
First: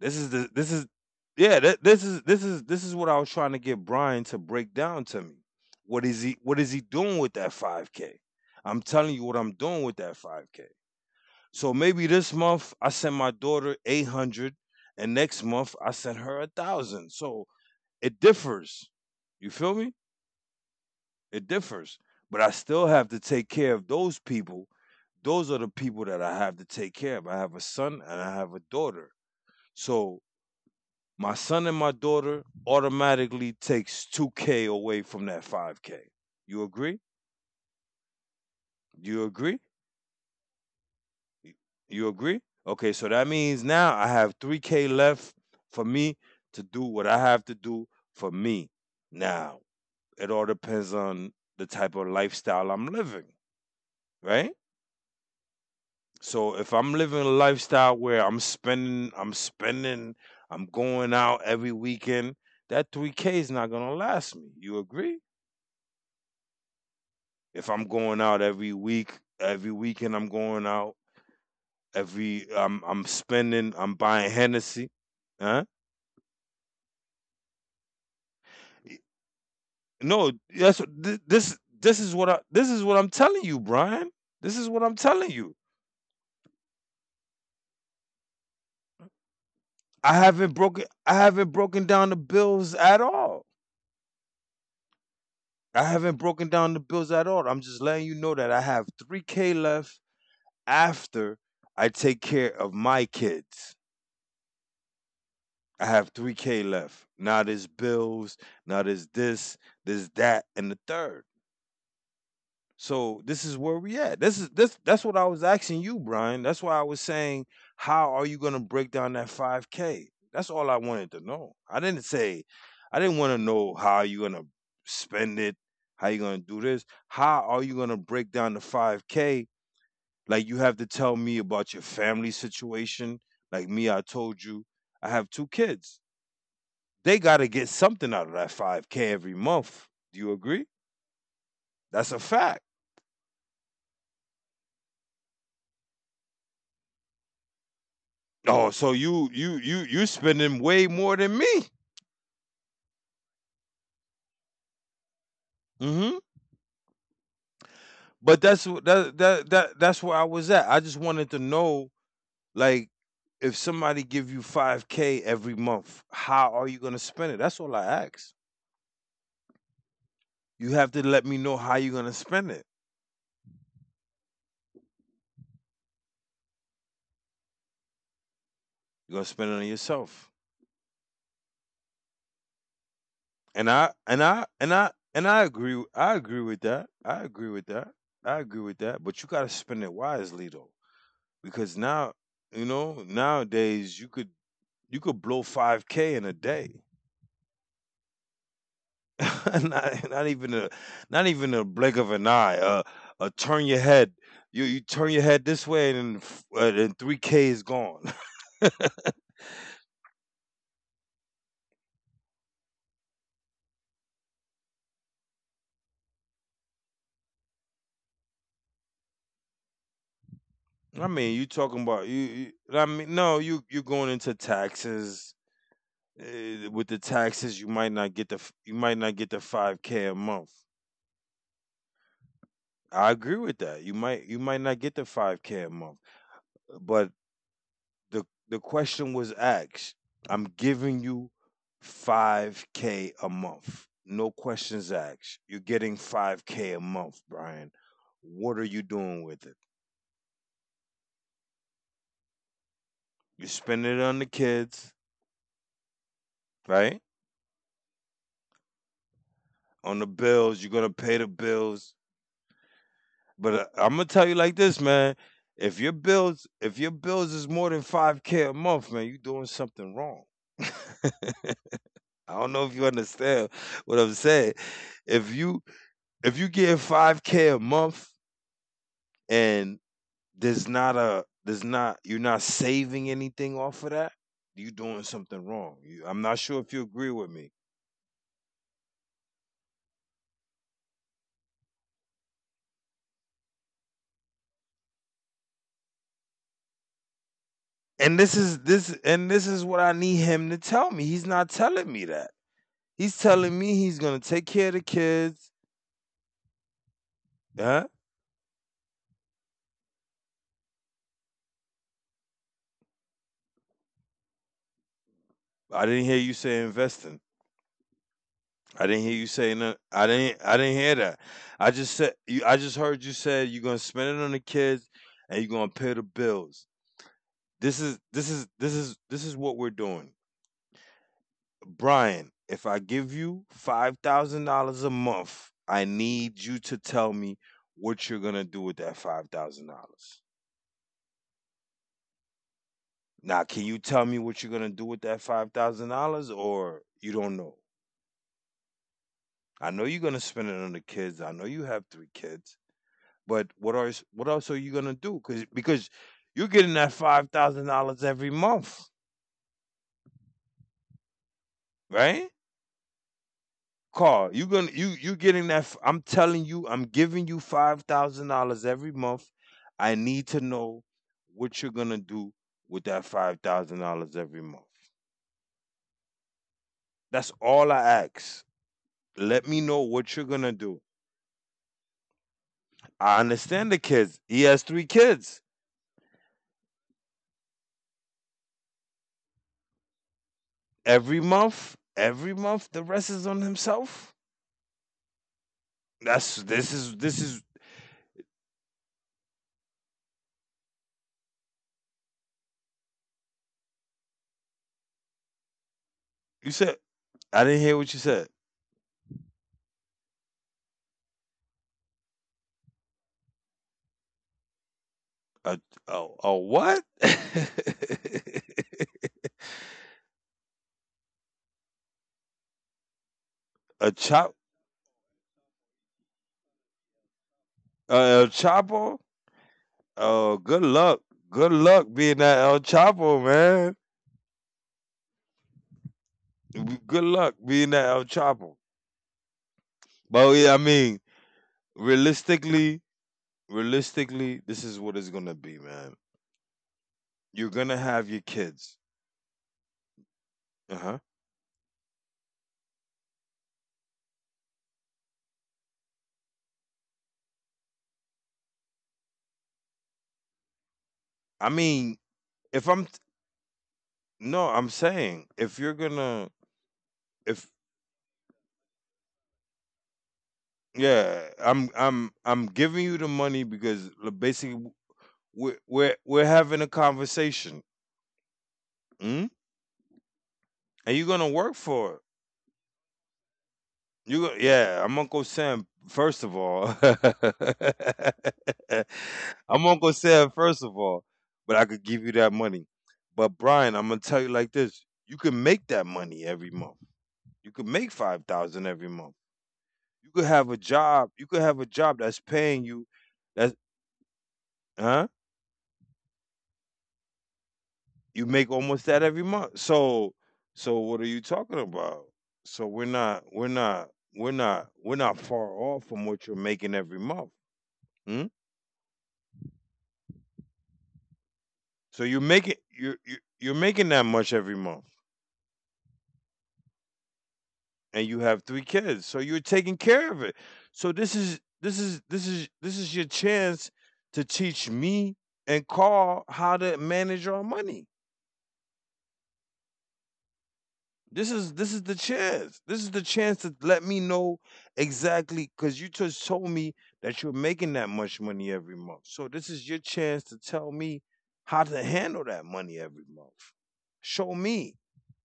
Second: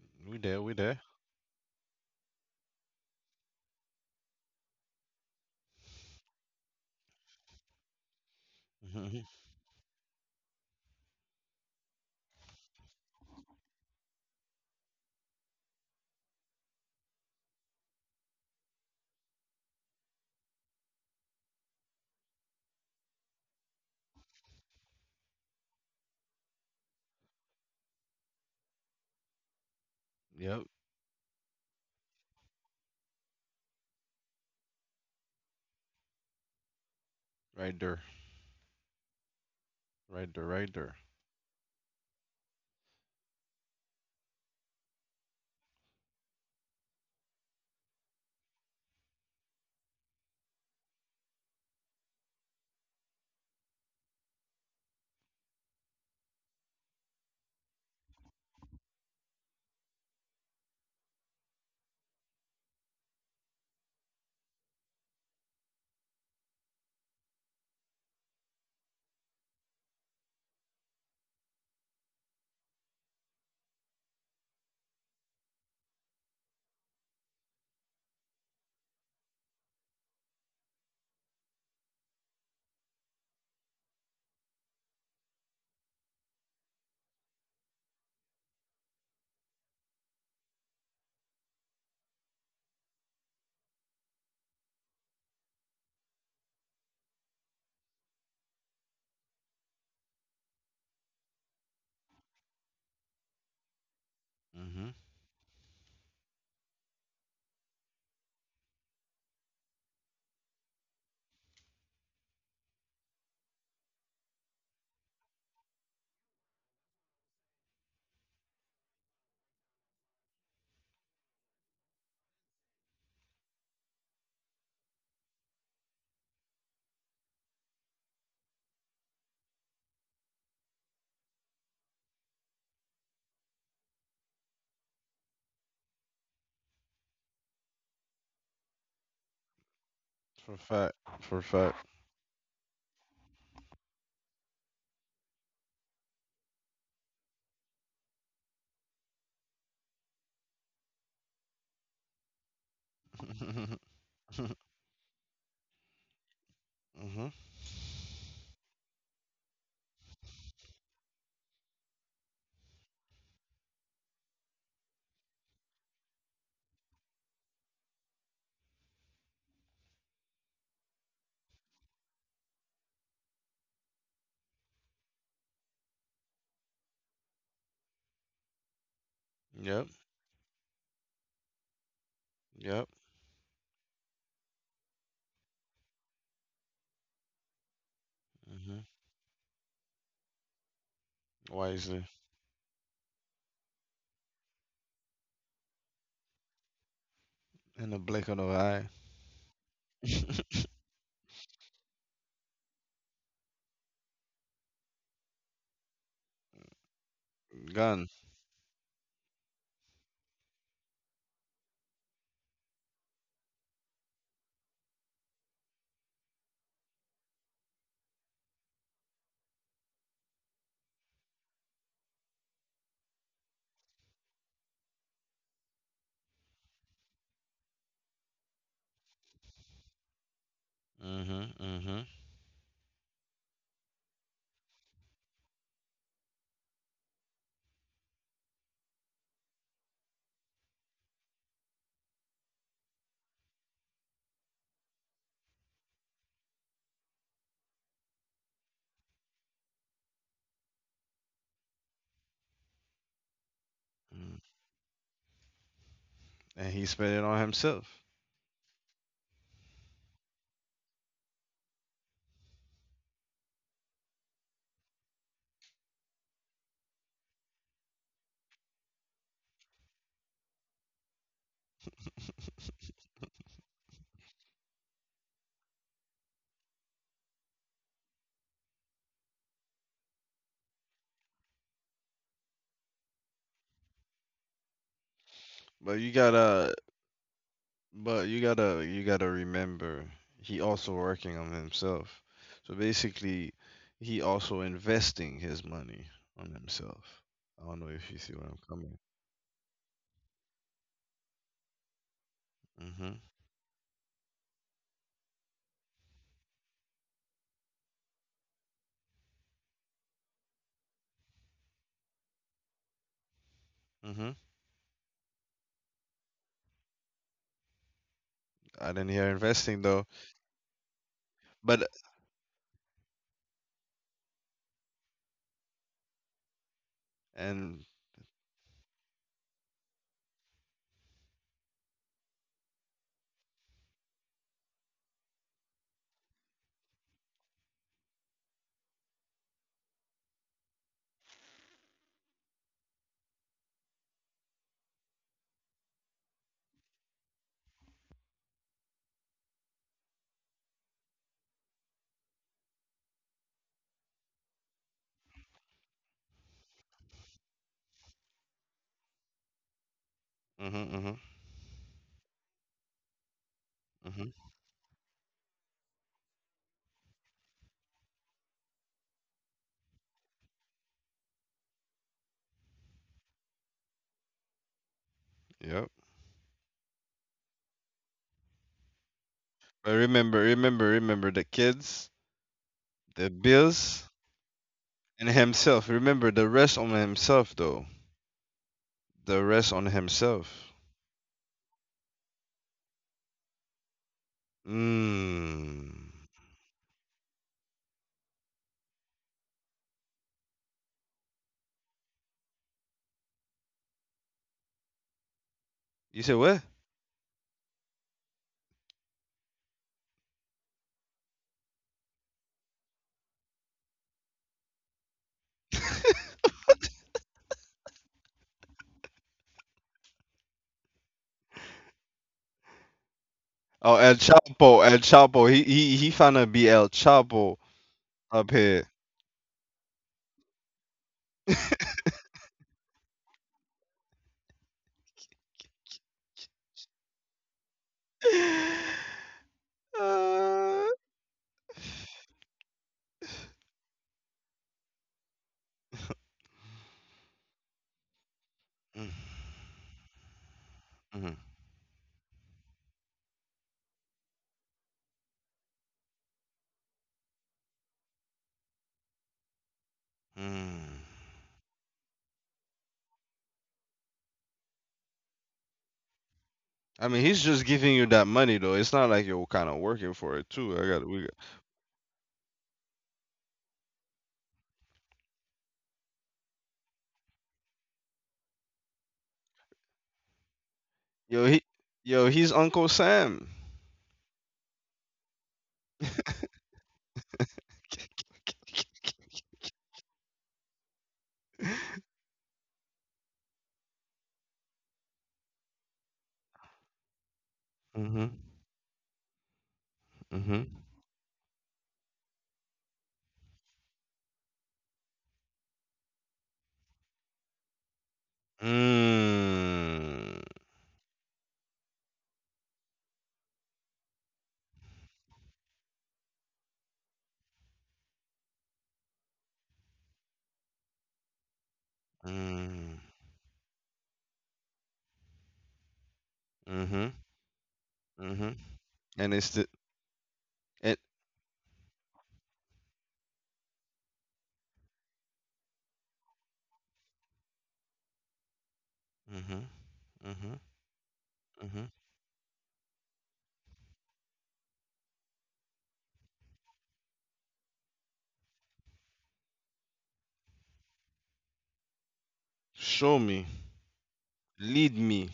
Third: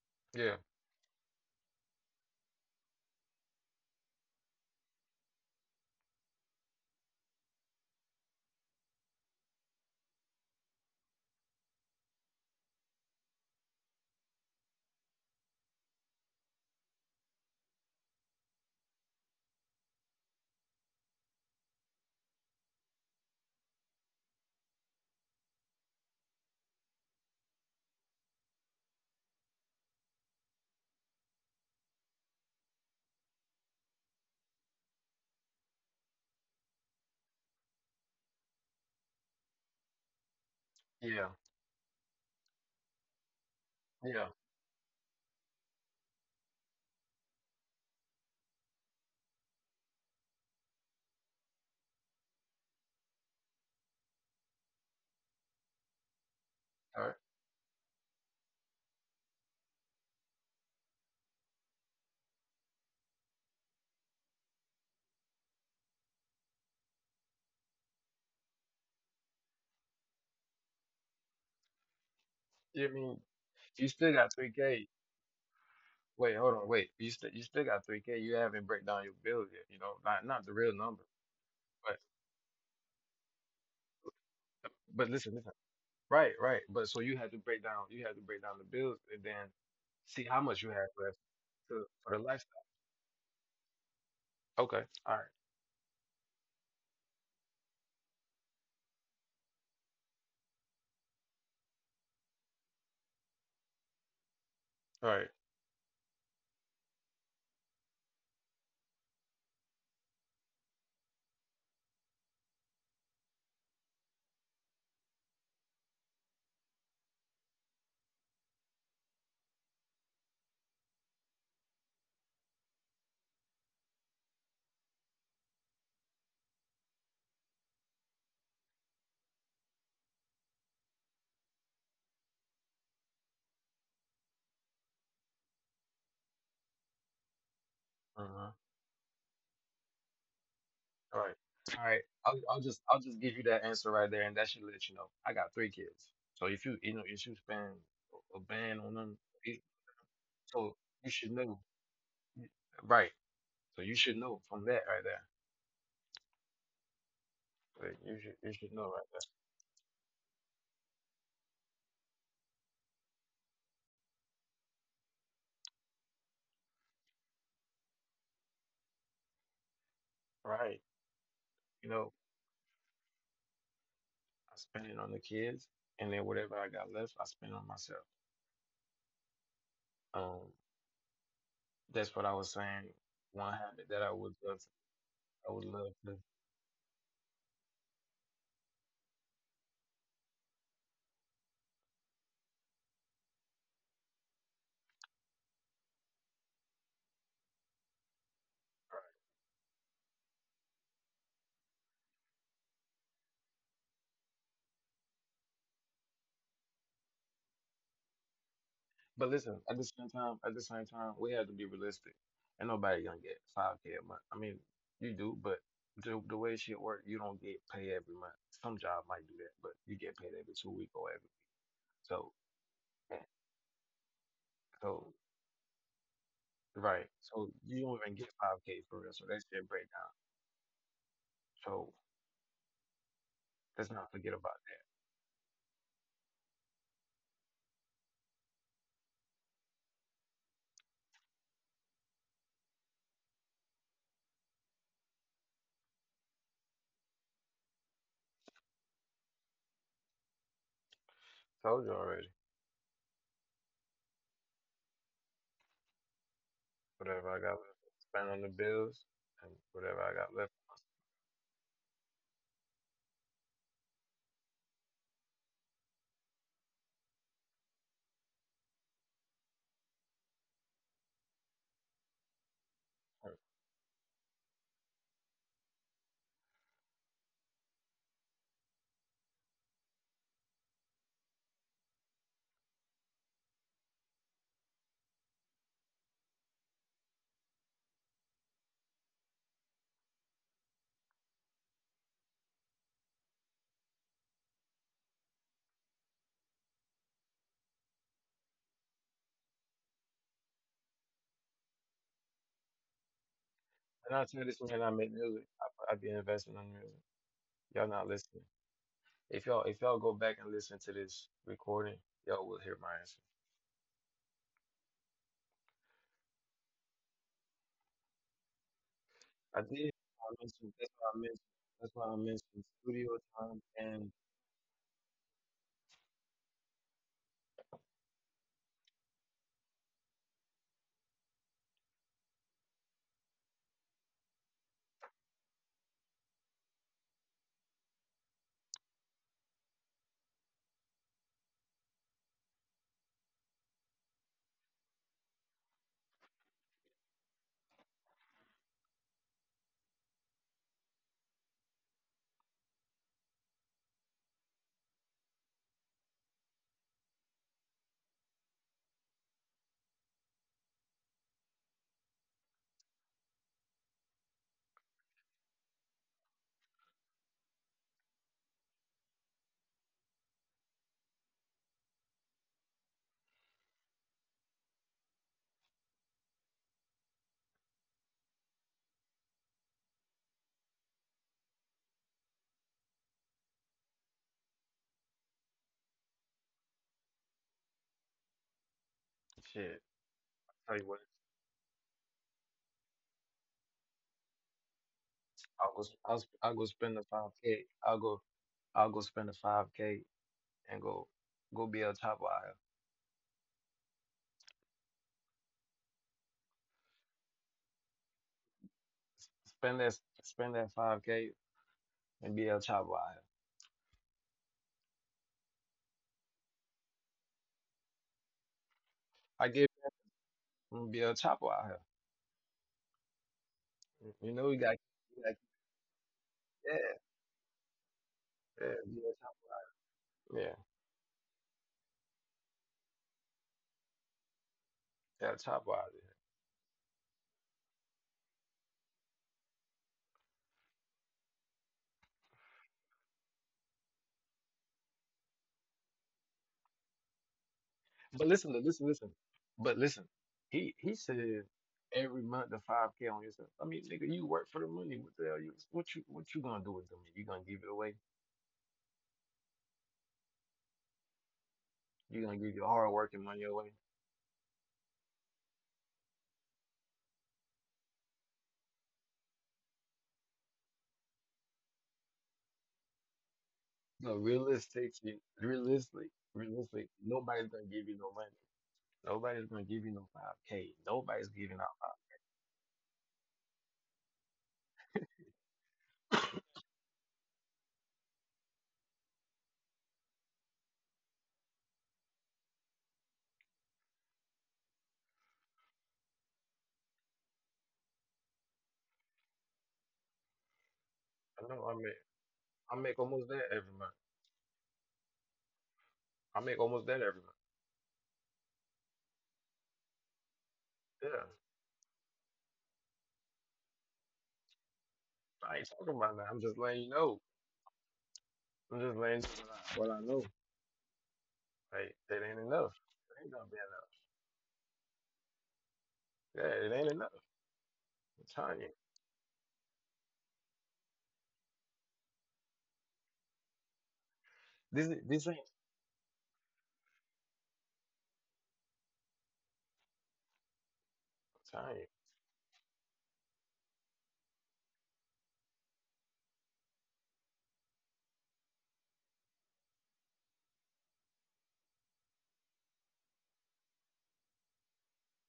[SPEAKER 2] This is
[SPEAKER 1] We
[SPEAKER 2] the
[SPEAKER 3] Yeah,
[SPEAKER 1] there.
[SPEAKER 2] this
[SPEAKER 1] We
[SPEAKER 2] is
[SPEAKER 1] there.
[SPEAKER 2] Yeah, this is what I was trying to get Brian to break down to me. What is he doing with that 5k? I'm telling
[SPEAKER 1] Mm-hmm.
[SPEAKER 2] you what I'm doing with that 5k. So maybe this month I sent my daughter 800 and next month I sent her a thousand. So it differs. You feel me? It differs. But I still have to take care of those people. Those are the people that I have to take care of. I have a son and I have a daughter. So
[SPEAKER 1] Yep.
[SPEAKER 2] my son and my daughter automatically takes 2K away from that 5K. You agree?
[SPEAKER 1] Right there.
[SPEAKER 2] You agree?
[SPEAKER 1] Right there. Right there.
[SPEAKER 3] yeah,
[SPEAKER 2] You agree? Okay, so that means now I
[SPEAKER 3] yeah.
[SPEAKER 2] have 3K left for me to do what I have to do for me. Now, it all depends on the type of lifestyle I'm living, right? So
[SPEAKER 3] All
[SPEAKER 2] if
[SPEAKER 3] right.
[SPEAKER 2] I'm living a lifestyle where I'm spending, I'm going out every weekend, that 3K is not going to last me. You agree? If I'm going out every weekend, I'm going out, every
[SPEAKER 3] Yeah, I
[SPEAKER 2] I'm
[SPEAKER 3] mean,
[SPEAKER 2] spending,
[SPEAKER 3] you
[SPEAKER 2] I'm
[SPEAKER 3] still
[SPEAKER 2] buying
[SPEAKER 3] got three
[SPEAKER 2] Hennessy,
[SPEAKER 3] K.
[SPEAKER 2] huh?
[SPEAKER 3] Wait, hold on, wait. You still got 3K. You haven't break down your bill yet. You know,
[SPEAKER 2] No,
[SPEAKER 3] not the real
[SPEAKER 2] that's
[SPEAKER 3] number,
[SPEAKER 2] this
[SPEAKER 3] but
[SPEAKER 2] is what I this is what I'm telling you, Brian. This is what I'm
[SPEAKER 3] but
[SPEAKER 2] telling
[SPEAKER 3] listen,
[SPEAKER 2] you.
[SPEAKER 3] listen. Right, right. But so you had to break down the bills and then see how much you have
[SPEAKER 2] I
[SPEAKER 3] left
[SPEAKER 2] haven't broken
[SPEAKER 3] to,
[SPEAKER 2] down the
[SPEAKER 3] for the lifestyle.
[SPEAKER 2] bills at all.
[SPEAKER 3] Okay. All right.
[SPEAKER 2] I haven't broken down the bills at all. I'm just letting you know that I have 3K left after I take care of my kids.
[SPEAKER 1] Mm-hmm.
[SPEAKER 3] All right.
[SPEAKER 2] I have 3K left. Now there's bills, now there's this, there's that, and the third. So this is where we at. This is this That's what I was asking you, Brian. That's why I was saying, how are you gonna break down that five K? That's all I wanted to know. I didn't want to know how you gonna spend it, how you gonna do this. How are you gonna break down the five K? Like, you have to tell me about your family situation. Like me, I told you I have two kids. They gotta get something out of that
[SPEAKER 3] Uh-huh.
[SPEAKER 2] five K every month. Do you
[SPEAKER 1] For a
[SPEAKER 2] agree?
[SPEAKER 1] fact.
[SPEAKER 3] All right.
[SPEAKER 1] For a
[SPEAKER 3] All
[SPEAKER 1] fact.
[SPEAKER 3] right.
[SPEAKER 2] That's a fact.
[SPEAKER 3] I'll just give you that answer right there, and that should let you know. I got three kids, so if you you know if you spend a
[SPEAKER 2] Oh,
[SPEAKER 3] band
[SPEAKER 2] so
[SPEAKER 3] on them, it,
[SPEAKER 2] you spending
[SPEAKER 3] so
[SPEAKER 2] way
[SPEAKER 3] you
[SPEAKER 2] more
[SPEAKER 3] should
[SPEAKER 2] than
[SPEAKER 3] know.
[SPEAKER 2] me.
[SPEAKER 3] Right. So you should know
[SPEAKER 1] Mm-hmm.
[SPEAKER 3] from that right there.
[SPEAKER 2] Mhm.
[SPEAKER 3] But
[SPEAKER 2] But
[SPEAKER 3] you should know right there.
[SPEAKER 2] that's where I was at. I just wanted to know, like, if somebody give you 5k every month, how are you going to spend it? That's all I ask. You
[SPEAKER 3] Right.
[SPEAKER 2] have to let me know how you're
[SPEAKER 3] You
[SPEAKER 2] going to
[SPEAKER 3] know,
[SPEAKER 2] spend it.
[SPEAKER 3] I spend it on the kids and then whatever I got left I spend on myself.
[SPEAKER 2] You're going to spend it on
[SPEAKER 1] Yep.
[SPEAKER 2] yourself.
[SPEAKER 3] Um that's what I was saying.
[SPEAKER 1] Yep.
[SPEAKER 3] One
[SPEAKER 2] And
[SPEAKER 3] habit
[SPEAKER 2] I
[SPEAKER 3] that
[SPEAKER 2] and I and I and I
[SPEAKER 3] I would
[SPEAKER 2] agree w-
[SPEAKER 3] love
[SPEAKER 2] I
[SPEAKER 3] to
[SPEAKER 2] agree with that. I agree with that. I agree with
[SPEAKER 1] Mm-hmm.
[SPEAKER 2] that, but you got to spend it wisely though. Because
[SPEAKER 1] Wisely.
[SPEAKER 2] now, nowadays you could you could blow 5K in a day.
[SPEAKER 1] In the blink of an eye.
[SPEAKER 3] right?
[SPEAKER 2] Not even a blink of an eye. Turn your head. You turn your head this way and then 3K is
[SPEAKER 1] Gun.
[SPEAKER 2] gone.
[SPEAKER 3] But listen, at the same time, at the same time we have to be realistic. And nobody gonna get 5K a month. I mean, you do, but the way shit work, you don't get paid every month. Some job might do that, but you get paid every 2 week or
[SPEAKER 2] I
[SPEAKER 3] every
[SPEAKER 2] mean, you talking about
[SPEAKER 3] so
[SPEAKER 2] you, I mean, no, you're going into
[SPEAKER 3] so
[SPEAKER 2] taxes. With the
[SPEAKER 3] right. So
[SPEAKER 2] taxes,
[SPEAKER 3] you don't even get five
[SPEAKER 2] you
[SPEAKER 3] K for
[SPEAKER 2] might
[SPEAKER 3] real.
[SPEAKER 2] not
[SPEAKER 3] So
[SPEAKER 2] get the
[SPEAKER 3] that shit
[SPEAKER 2] five
[SPEAKER 3] break
[SPEAKER 2] k
[SPEAKER 3] down.
[SPEAKER 2] a month.
[SPEAKER 1] hmm
[SPEAKER 3] So
[SPEAKER 1] hmm
[SPEAKER 2] I agree with that.
[SPEAKER 3] let's not forget
[SPEAKER 2] You might
[SPEAKER 3] about
[SPEAKER 2] not
[SPEAKER 3] that.
[SPEAKER 2] get the five k a month, but the question was asked. I'm giving you 5k a month. No questions asked. You're getting 5k a month, Brian. What are you doing with it?
[SPEAKER 3] Told you already.
[SPEAKER 2] You are spending it on the kids,
[SPEAKER 1] And he
[SPEAKER 2] right?
[SPEAKER 1] spent it
[SPEAKER 3] Whatever
[SPEAKER 1] on
[SPEAKER 3] I got left,
[SPEAKER 1] himself.
[SPEAKER 3] spend on the bills and
[SPEAKER 2] On
[SPEAKER 3] whatever
[SPEAKER 2] the
[SPEAKER 3] I got left.
[SPEAKER 2] bills, you're going to pay the bills. But I'm going to tell you like this, man. If your bills is more than 5k a month, man, you're doing something wrong. I don't know if you understand what I'm saying. If you if you get five k a month and there's not, you're not saving anything off of that, you doing something
[SPEAKER 1] But you
[SPEAKER 2] wrong. I'm
[SPEAKER 1] gotta,
[SPEAKER 2] not sure if you agree with me.
[SPEAKER 1] you gotta remember, he also working on himself. So basically, he also investing his money on himself. I don't know if you see where I'm coming.
[SPEAKER 2] And this is what I need him to tell me. He's not telling me that.
[SPEAKER 1] Mm-hmm.
[SPEAKER 2] He's telling me he's gonna
[SPEAKER 3] And I
[SPEAKER 2] take
[SPEAKER 3] tell this
[SPEAKER 2] care of the
[SPEAKER 3] man I make music.
[SPEAKER 2] kids.
[SPEAKER 3] I be investing in music.
[SPEAKER 2] Huh?
[SPEAKER 3] Y'all not listening. If y'all go back and listen to this recording, y'all will hear my answer.
[SPEAKER 1] Mm-hmm.
[SPEAKER 2] I didn't hear you say investing. I
[SPEAKER 1] I
[SPEAKER 2] didn't hear
[SPEAKER 1] didn't
[SPEAKER 2] you
[SPEAKER 1] hear
[SPEAKER 2] say
[SPEAKER 3] I
[SPEAKER 2] no.
[SPEAKER 1] investing
[SPEAKER 3] did.
[SPEAKER 1] though,
[SPEAKER 3] I
[SPEAKER 2] I
[SPEAKER 3] mentioned
[SPEAKER 2] didn't hear that. I
[SPEAKER 1] but
[SPEAKER 2] just
[SPEAKER 3] that's why
[SPEAKER 2] said.
[SPEAKER 3] I
[SPEAKER 2] I
[SPEAKER 3] mentioned
[SPEAKER 2] just heard you
[SPEAKER 3] studio
[SPEAKER 2] said
[SPEAKER 3] time
[SPEAKER 2] you're gonna
[SPEAKER 3] and
[SPEAKER 2] spend it on the kids and you're gonna pay the bills.
[SPEAKER 1] and
[SPEAKER 2] This is what we're doing. Brian, if I give you $5,000 a month, I need you to tell me what you're going to do with that $5,000. Now, can you tell me what you're going to do with that $5,000 or you don't know? I know you're going to spend it on the kids. I know you have 3 kids. But what else are you going to do cuz because you're getting that $5,000 every month,
[SPEAKER 1] mm-hmm, mm-hmm,
[SPEAKER 2] right? Carl,
[SPEAKER 1] mm-hmm.
[SPEAKER 2] you gonna you you getting that? I'm telling you, I'm giving you $5,000 every month. I need to know what you're gonna do with that $5,000 every month.
[SPEAKER 1] Yep.
[SPEAKER 2] That's all I ask. Let me know
[SPEAKER 1] But
[SPEAKER 2] what you're
[SPEAKER 1] remember,
[SPEAKER 2] gonna do.
[SPEAKER 1] remember, remember the kids.
[SPEAKER 2] I
[SPEAKER 1] The
[SPEAKER 2] understand the
[SPEAKER 1] bills
[SPEAKER 2] kids. He has three
[SPEAKER 1] and
[SPEAKER 2] kids.
[SPEAKER 1] himself. Remember the rest on himself though. The rest
[SPEAKER 3] shit.
[SPEAKER 1] on himself.
[SPEAKER 3] Tell you what,
[SPEAKER 2] Every month, the rest is on himself.
[SPEAKER 1] Mm.
[SPEAKER 2] That's
[SPEAKER 3] I'll go
[SPEAKER 2] this
[SPEAKER 3] spend
[SPEAKER 2] is
[SPEAKER 3] the
[SPEAKER 2] this
[SPEAKER 3] five
[SPEAKER 2] is.
[SPEAKER 3] k. I'll go I'll go spend the five k and go be a top wire.
[SPEAKER 1] You said what?
[SPEAKER 2] You said I didn't hear what you said.
[SPEAKER 3] Spend that spend that 5K and be El Chapo out here.
[SPEAKER 2] A a what?
[SPEAKER 3] I give him be El Chapo out here.
[SPEAKER 2] a
[SPEAKER 3] You
[SPEAKER 2] chop.
[SPEAKER 3] know we got,
[SPEAKER 1] El
[SPEAKER 3] we,
[SPEAKER 1] Chapo. He finna be El
[SPEAKER 3] yeah,
[SPEAKER 1] Chapo
[SPEAKER 2] El
[SPEAKER 1] up
[SPEAKER 3] yeah,
[SPEAKER 1] here.
[SPEAKER 3] be
[SPEAKER 2] Chapo.
[SPEAKER 3] El Chapo.
[SPEAKER 2] Oh,
[SPEAKER 3] Yeah,
[SPEAKER 2] good luck. Good luck being that El Chapo, man.
[SPEAKER 3] El Chapo out
[SPEAKER 2] Good luck being that El Chapo. But yeah, I
[SPEAKER 1] Uh,
[SPEAKER 2] mean, realistically, realistically, this is what it's gonna be, man. You're gonna have
[SPEAKER 3] there. But
[SPEAKER 2] your
[SPEAKER 3] listen,
[SPEAKER 2] kids.
[SPEAKER 3] listen,
[SPEAKER 1] mm,
[SPEAKER 3] listen. But listen,
[SPEAKER 2] Uh
[SPEAKER 3] he
[SPEAKER 2] huh.
[SPEAKER 3] said
[SPEAKER 1] mm,
[SPEAKER 3] every month the 5K on yourself. I mean, nigga, you work for the money. What the hell you what you what you gonna do with the money? You gonna give it away?
[SPEAKER 1] mm.
[SPEAKER 2] I mean,
[SPEAKER 3] You gonna give your
[SPEAKER 2] if
[SPEAKER 3] hard
[SPEAKER 2] I'm
[SPEAKER 3] working money away?
[SPEAKER 2] no, I'm saying, if you're gonna
[SPEAKER 1] I mean, he's
[SPEAKER 2] if
[SPEAKER 1] just giving you that money though. It's not like you're kind of working for it too. I got we got,
[SPEAKER 2] yeah, I'm giving you the money because,
[SPEAKER 3] No,
[SPEAKER 2] like, basically
[SPEAKER 3] realistically, realistically
[SPEAKER 2] we're having a
[SPEAKER 3] realistically, nobody's
[SPEAKER 2] conversation,
[SPEAKER 3] gonna give you no money.
[SPEAKER 2] mm?
[SPEAKER 3] Nobody's gonna give you no 5K.
[SPEAKER 2] And you're gonna
[SPEAKER 3] Nobody's
[SPEAKER 1] yo
[SPEAKER 2] work
[SPEAKER 3] giving
[SPEAKER 1] he,
[SPEAKER 3] out
[SPEAKER 2] for it.
[SPEAKER 1] yo he's Uncle Sam.
[SPEAKER 2] You go Yeah, I'm Uncle Sam, first of all. I'm Uncle Sam, first of all, but I could give you that money. But Brian, I'm gonna tell you like this: you can make that money every month. You could make
[SPEAKER 1] Mhm.
[SPEAKER 2] 5,000 every month. You could have
[SPEAKER 1] Mhm.
[SPEAKER 2] a job. You
[SPEAKER 3] I
[SPEAKER 2] could
[SPEAKER 3] know
[SPEAKER 2] have a job that's paying
[SPEAKER 3] I
[SPEAKER 2] you.
[SPEAKER 3] make almost that
[SPEAKER 2] That's
[SPEAKER 3] every month.
[SPEAKER 2] Huh?
[SPEAKER 3] I make almost that every month.
[SPEAKER 2] You make almost that every month.
[SPEAKER 1] Mm,
[SPEAKER 2] So what are
[SPEAKER 3] Yeah.
[SPEAKER 2] you talking about? So we're not far
[SPEAKER 3] I ain't
[SPEAKER 2] off
[SPEAKER 3] talking
[SPEAKER 2] from
[SPEAKER 3] about
[SPEAKER 2] what
[SPEAKER 3] that.
[SPEAKER 2] you're
[SPEAKER 3] I'm just
[SPEAKER 2] making
[SPEAKER 3] letting you
[SPEAKER 2] every
[SPEAKER 3] know.
[SPEAKER 2] month. Hmm?
[SPEAKER 3] I'm just letting you know what what I know. Like
[SPEAKER 2] So
[SPEAKER 3] that ain't enough.
[SPEAKER 1] mm.
[SPEAKER 3] It ain't gonna be
[SPEAKER 2] you're
[SPEAKER 3] enough.
[SPEAKER 2] making that much every month,
[SPEAKER 3] Yeah, it ain't
[SPEAKER 1] Mhm.
[SPEAKER 3] enough.
[SPEAKER 2] and you
[SPEAKER 3] I'm
[SPEAKER 2] have
[SPEAKER 1] Mhm.
[SPEAKER 3] telling
[SPEAKER 2] three
[SPEAKER 3] you.
[SPEAKER 2] kids, so
[SPEAKER 1] And
[SPEAKER 2] you're
[SPEAKER 1] it's the
[SPEAKER 2] taking care of it.
[SPEAKER 1] it.
[SPEAKER 2] So this is your chance to teach
[SPEAKER 3] This is-
[SPEAKER 2] me
[SPEAKER 3] this ain't I'm
[SPEAKER 2] and Carl how to manage our money.
[SPEAKER 1] Mhm. Mhm.
[SPEAKER 3] telling
[SPEAKER 2] This
[SPEAKER 1] Mhm.
[SPEAKER 3] you.
[SPEAKER 2] is the chance. This is the chance to let me know exactly, because you just told me that you're making that much money every month. So this is your chance to tell me how to handle that money every
[SPEAKER 1] Show me.
[SPEAKER 2] month. Show me
[SPEAKER 1] Lead me.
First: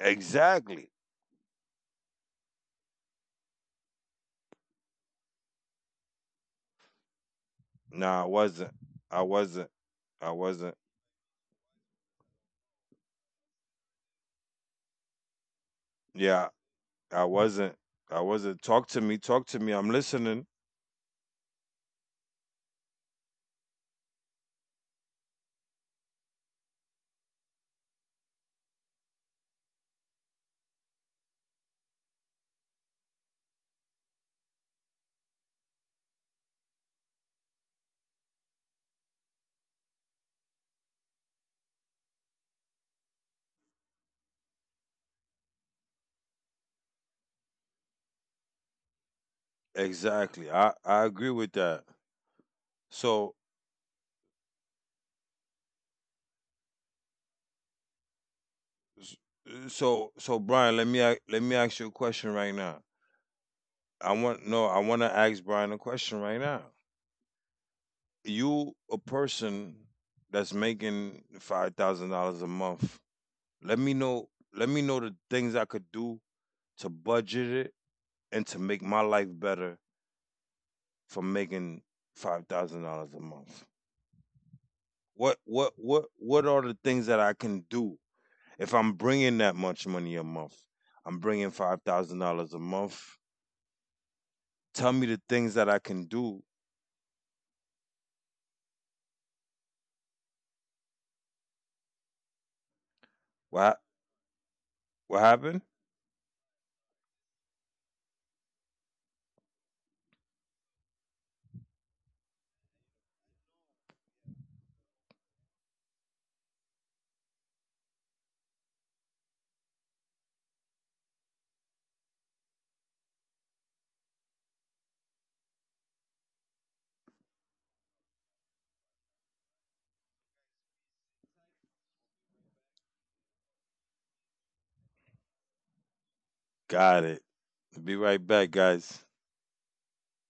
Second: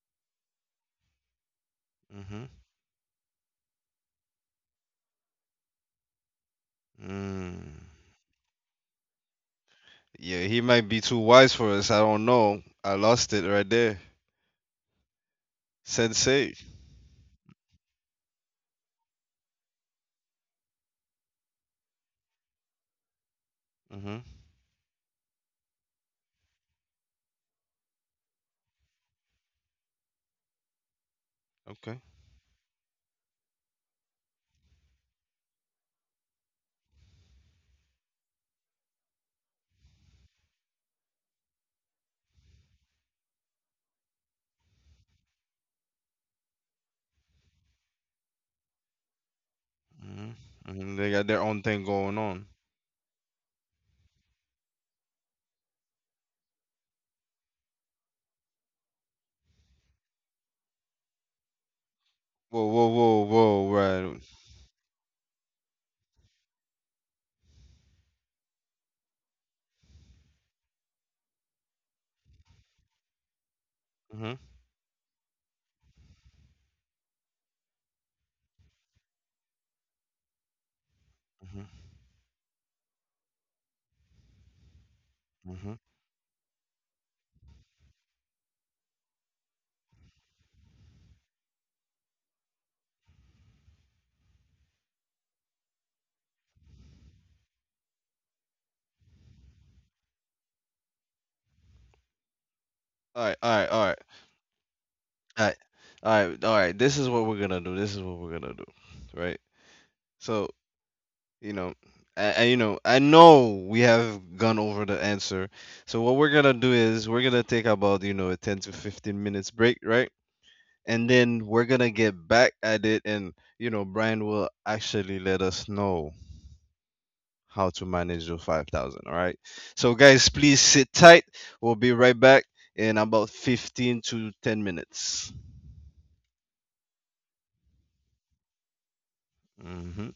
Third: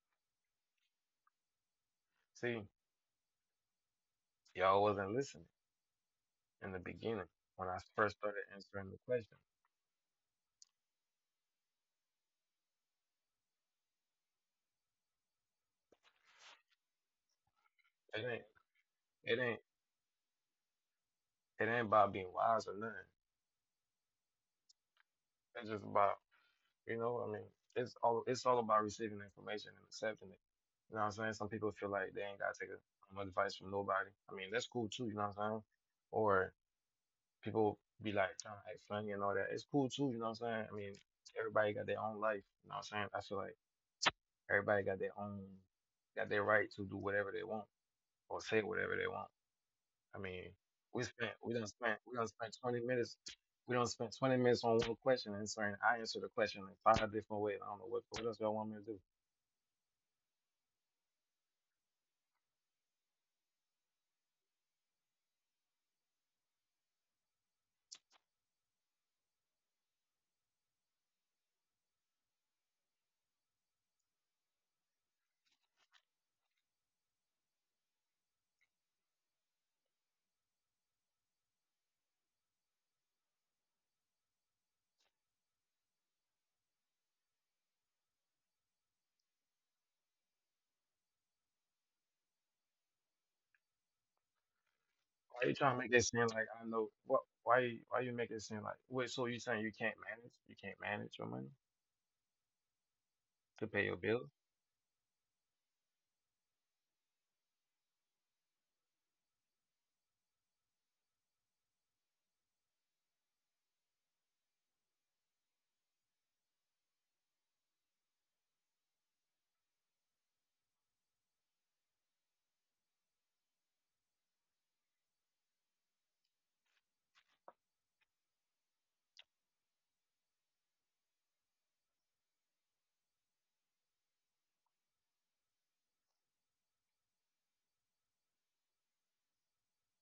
[SPEAKER 2] exactly.
[SPEAKER 1] Mhm.
[SPEAKER 3] See, y'all wasn't listening in the beginning when I
[SPEAKER 1] Mm.
[SPEAKER 2] No,
[SPEAKER 3] first
[SPEAKER 2] I
[SPEAKER 3] started
[SPEAKER 2] wasn't.
[SPEAKER 3] answering the
[SPEAKER 2] I
[SPEAKER 3] question.
[SPEAKER 2] wasn't. I
[SPEAKER 1] Yeah, he
[SPEAKER 2] wasn't.
[SPEAKER 1] might be too wise for us. I don't know. I lost it right there.
[SPEAKER 2] Yeah,
[SPEAKER 1] Sensei.
[SPEAKER 2] I wasn't. I
[SPEAKER 3] It ain't
[SPEAKER 2] wasn't. Talk to me. Talk
[SPEAKER 3] it
[SPEAKER 2] to me.
[SPEAKER 3] ain't
[SPEAKER 2] I'm listening.
[SPEAKER 3] it ain't about being wise or nothing.
[SPEAKER 1] Mhm.
[SPEAKER 3] It's just about, you know, I mean, it's all about receiving information and accepting it. You know what I'm saying? Some people
[SPEAKER 1] Okay.
[SPEAKER 3] feel like they ain't gotta take advice from nobody. I mean, that's cool too, you know what I'm saying? Or people be like trying to act funny and all that. It's cool too, you know what I'm saying? I mean, everybody got their own life, you know what I'm saying? I feel like everybody got their own got their right to do whatever they want or say whatever they want. I
[SPEAKER 1] Mhm.
[SPEAKER 2] Exactly.
[SPEAKER 3] mean,
[SPEAKER 1] Mhm.
[SPEAKER 2] I
[SPEAKER 1] They got
[SPEAKER 2] agree
[SPEAKER 1] their
[SPEAKER 2] with
[SPEAKER 1] own
[SPEAKER 2] that.
[SPEAKER 1] thing going
[SPEAKER 3] we don't
[SPEAKER 1] on.
[SPEAKER 3] spend 20 minutes
[SPEAKER 2] So
[SPEAKER 3] on one question answering. I answer the question in five different ways. I don't know what else y'all want me to do.
[SPEAKER 2] s- so Brian, let me let me ask you a question right
[SPEAKER 1] Whoa,
[SPEAKER 2] now.
[SPEAKER 1] whoa, whoa, whoa.
[SPEAKER 2] I
[SPEAKER 1] Right.
[SPEAKER 2] want No, I want to ask Brian a question right now. You a person that's making $5,000 a month. Let me know
[SPEAKER 1] Mhm.
[SPEAKER 2] Let me know the things I could do to budget it and to make my life better from
[SPEAKER 1] Mhm.
[SPEAKER 2] making $5,000 a month?
[SPEAKER 1] Mhm.
[SPEAKER 2] What are the things that I can do if I'm bringing that much money a month? I'm bringing $5,000 a month. Tell me the things
[SPEAKER 3] Why
[SPEAKER 2] that
[SPEAKER 3] you
[SPEAKER 2] I
[SPEAKER 3] trying to
[SPEAKER 2] can
[SPEAKER 3] make it
[SPEAKER 2] do.
[SPEAKER 3] seem like I know what? Why you make it seem like wait? So you saying you can't manage? You can't manage your money
[SPEAKER 1] All right. All right.
[SPEAKER 2] What
[SPEAKER 3] to
[SPEAKER 1] All
[SPEAKER 3] pay
[SPEAKER 1] right.
[SPEAKER 3] your bills?
[SPEAKER 2] what
[SPEAKER 1] All
[SPEAKER 2] happened?
[SPEAKER 1] right. All right. All right. This is what we're gonna do. This is what we're gonna do. Right. So you know you know, I know we have gone over the answer, so what we're gonna do is we're gonna take about, you know, a 10 to 15 minutes break, right? And then we're gonna get back at it, and, you know, Brian will actually let us know how to manage your 5,000. All right, so guys, please sit tight, we'll be right back in about 15 to 10 minutes.
[SPEAKER 2] Got it. Be right back, guys.
[SPEAKER 1] hmm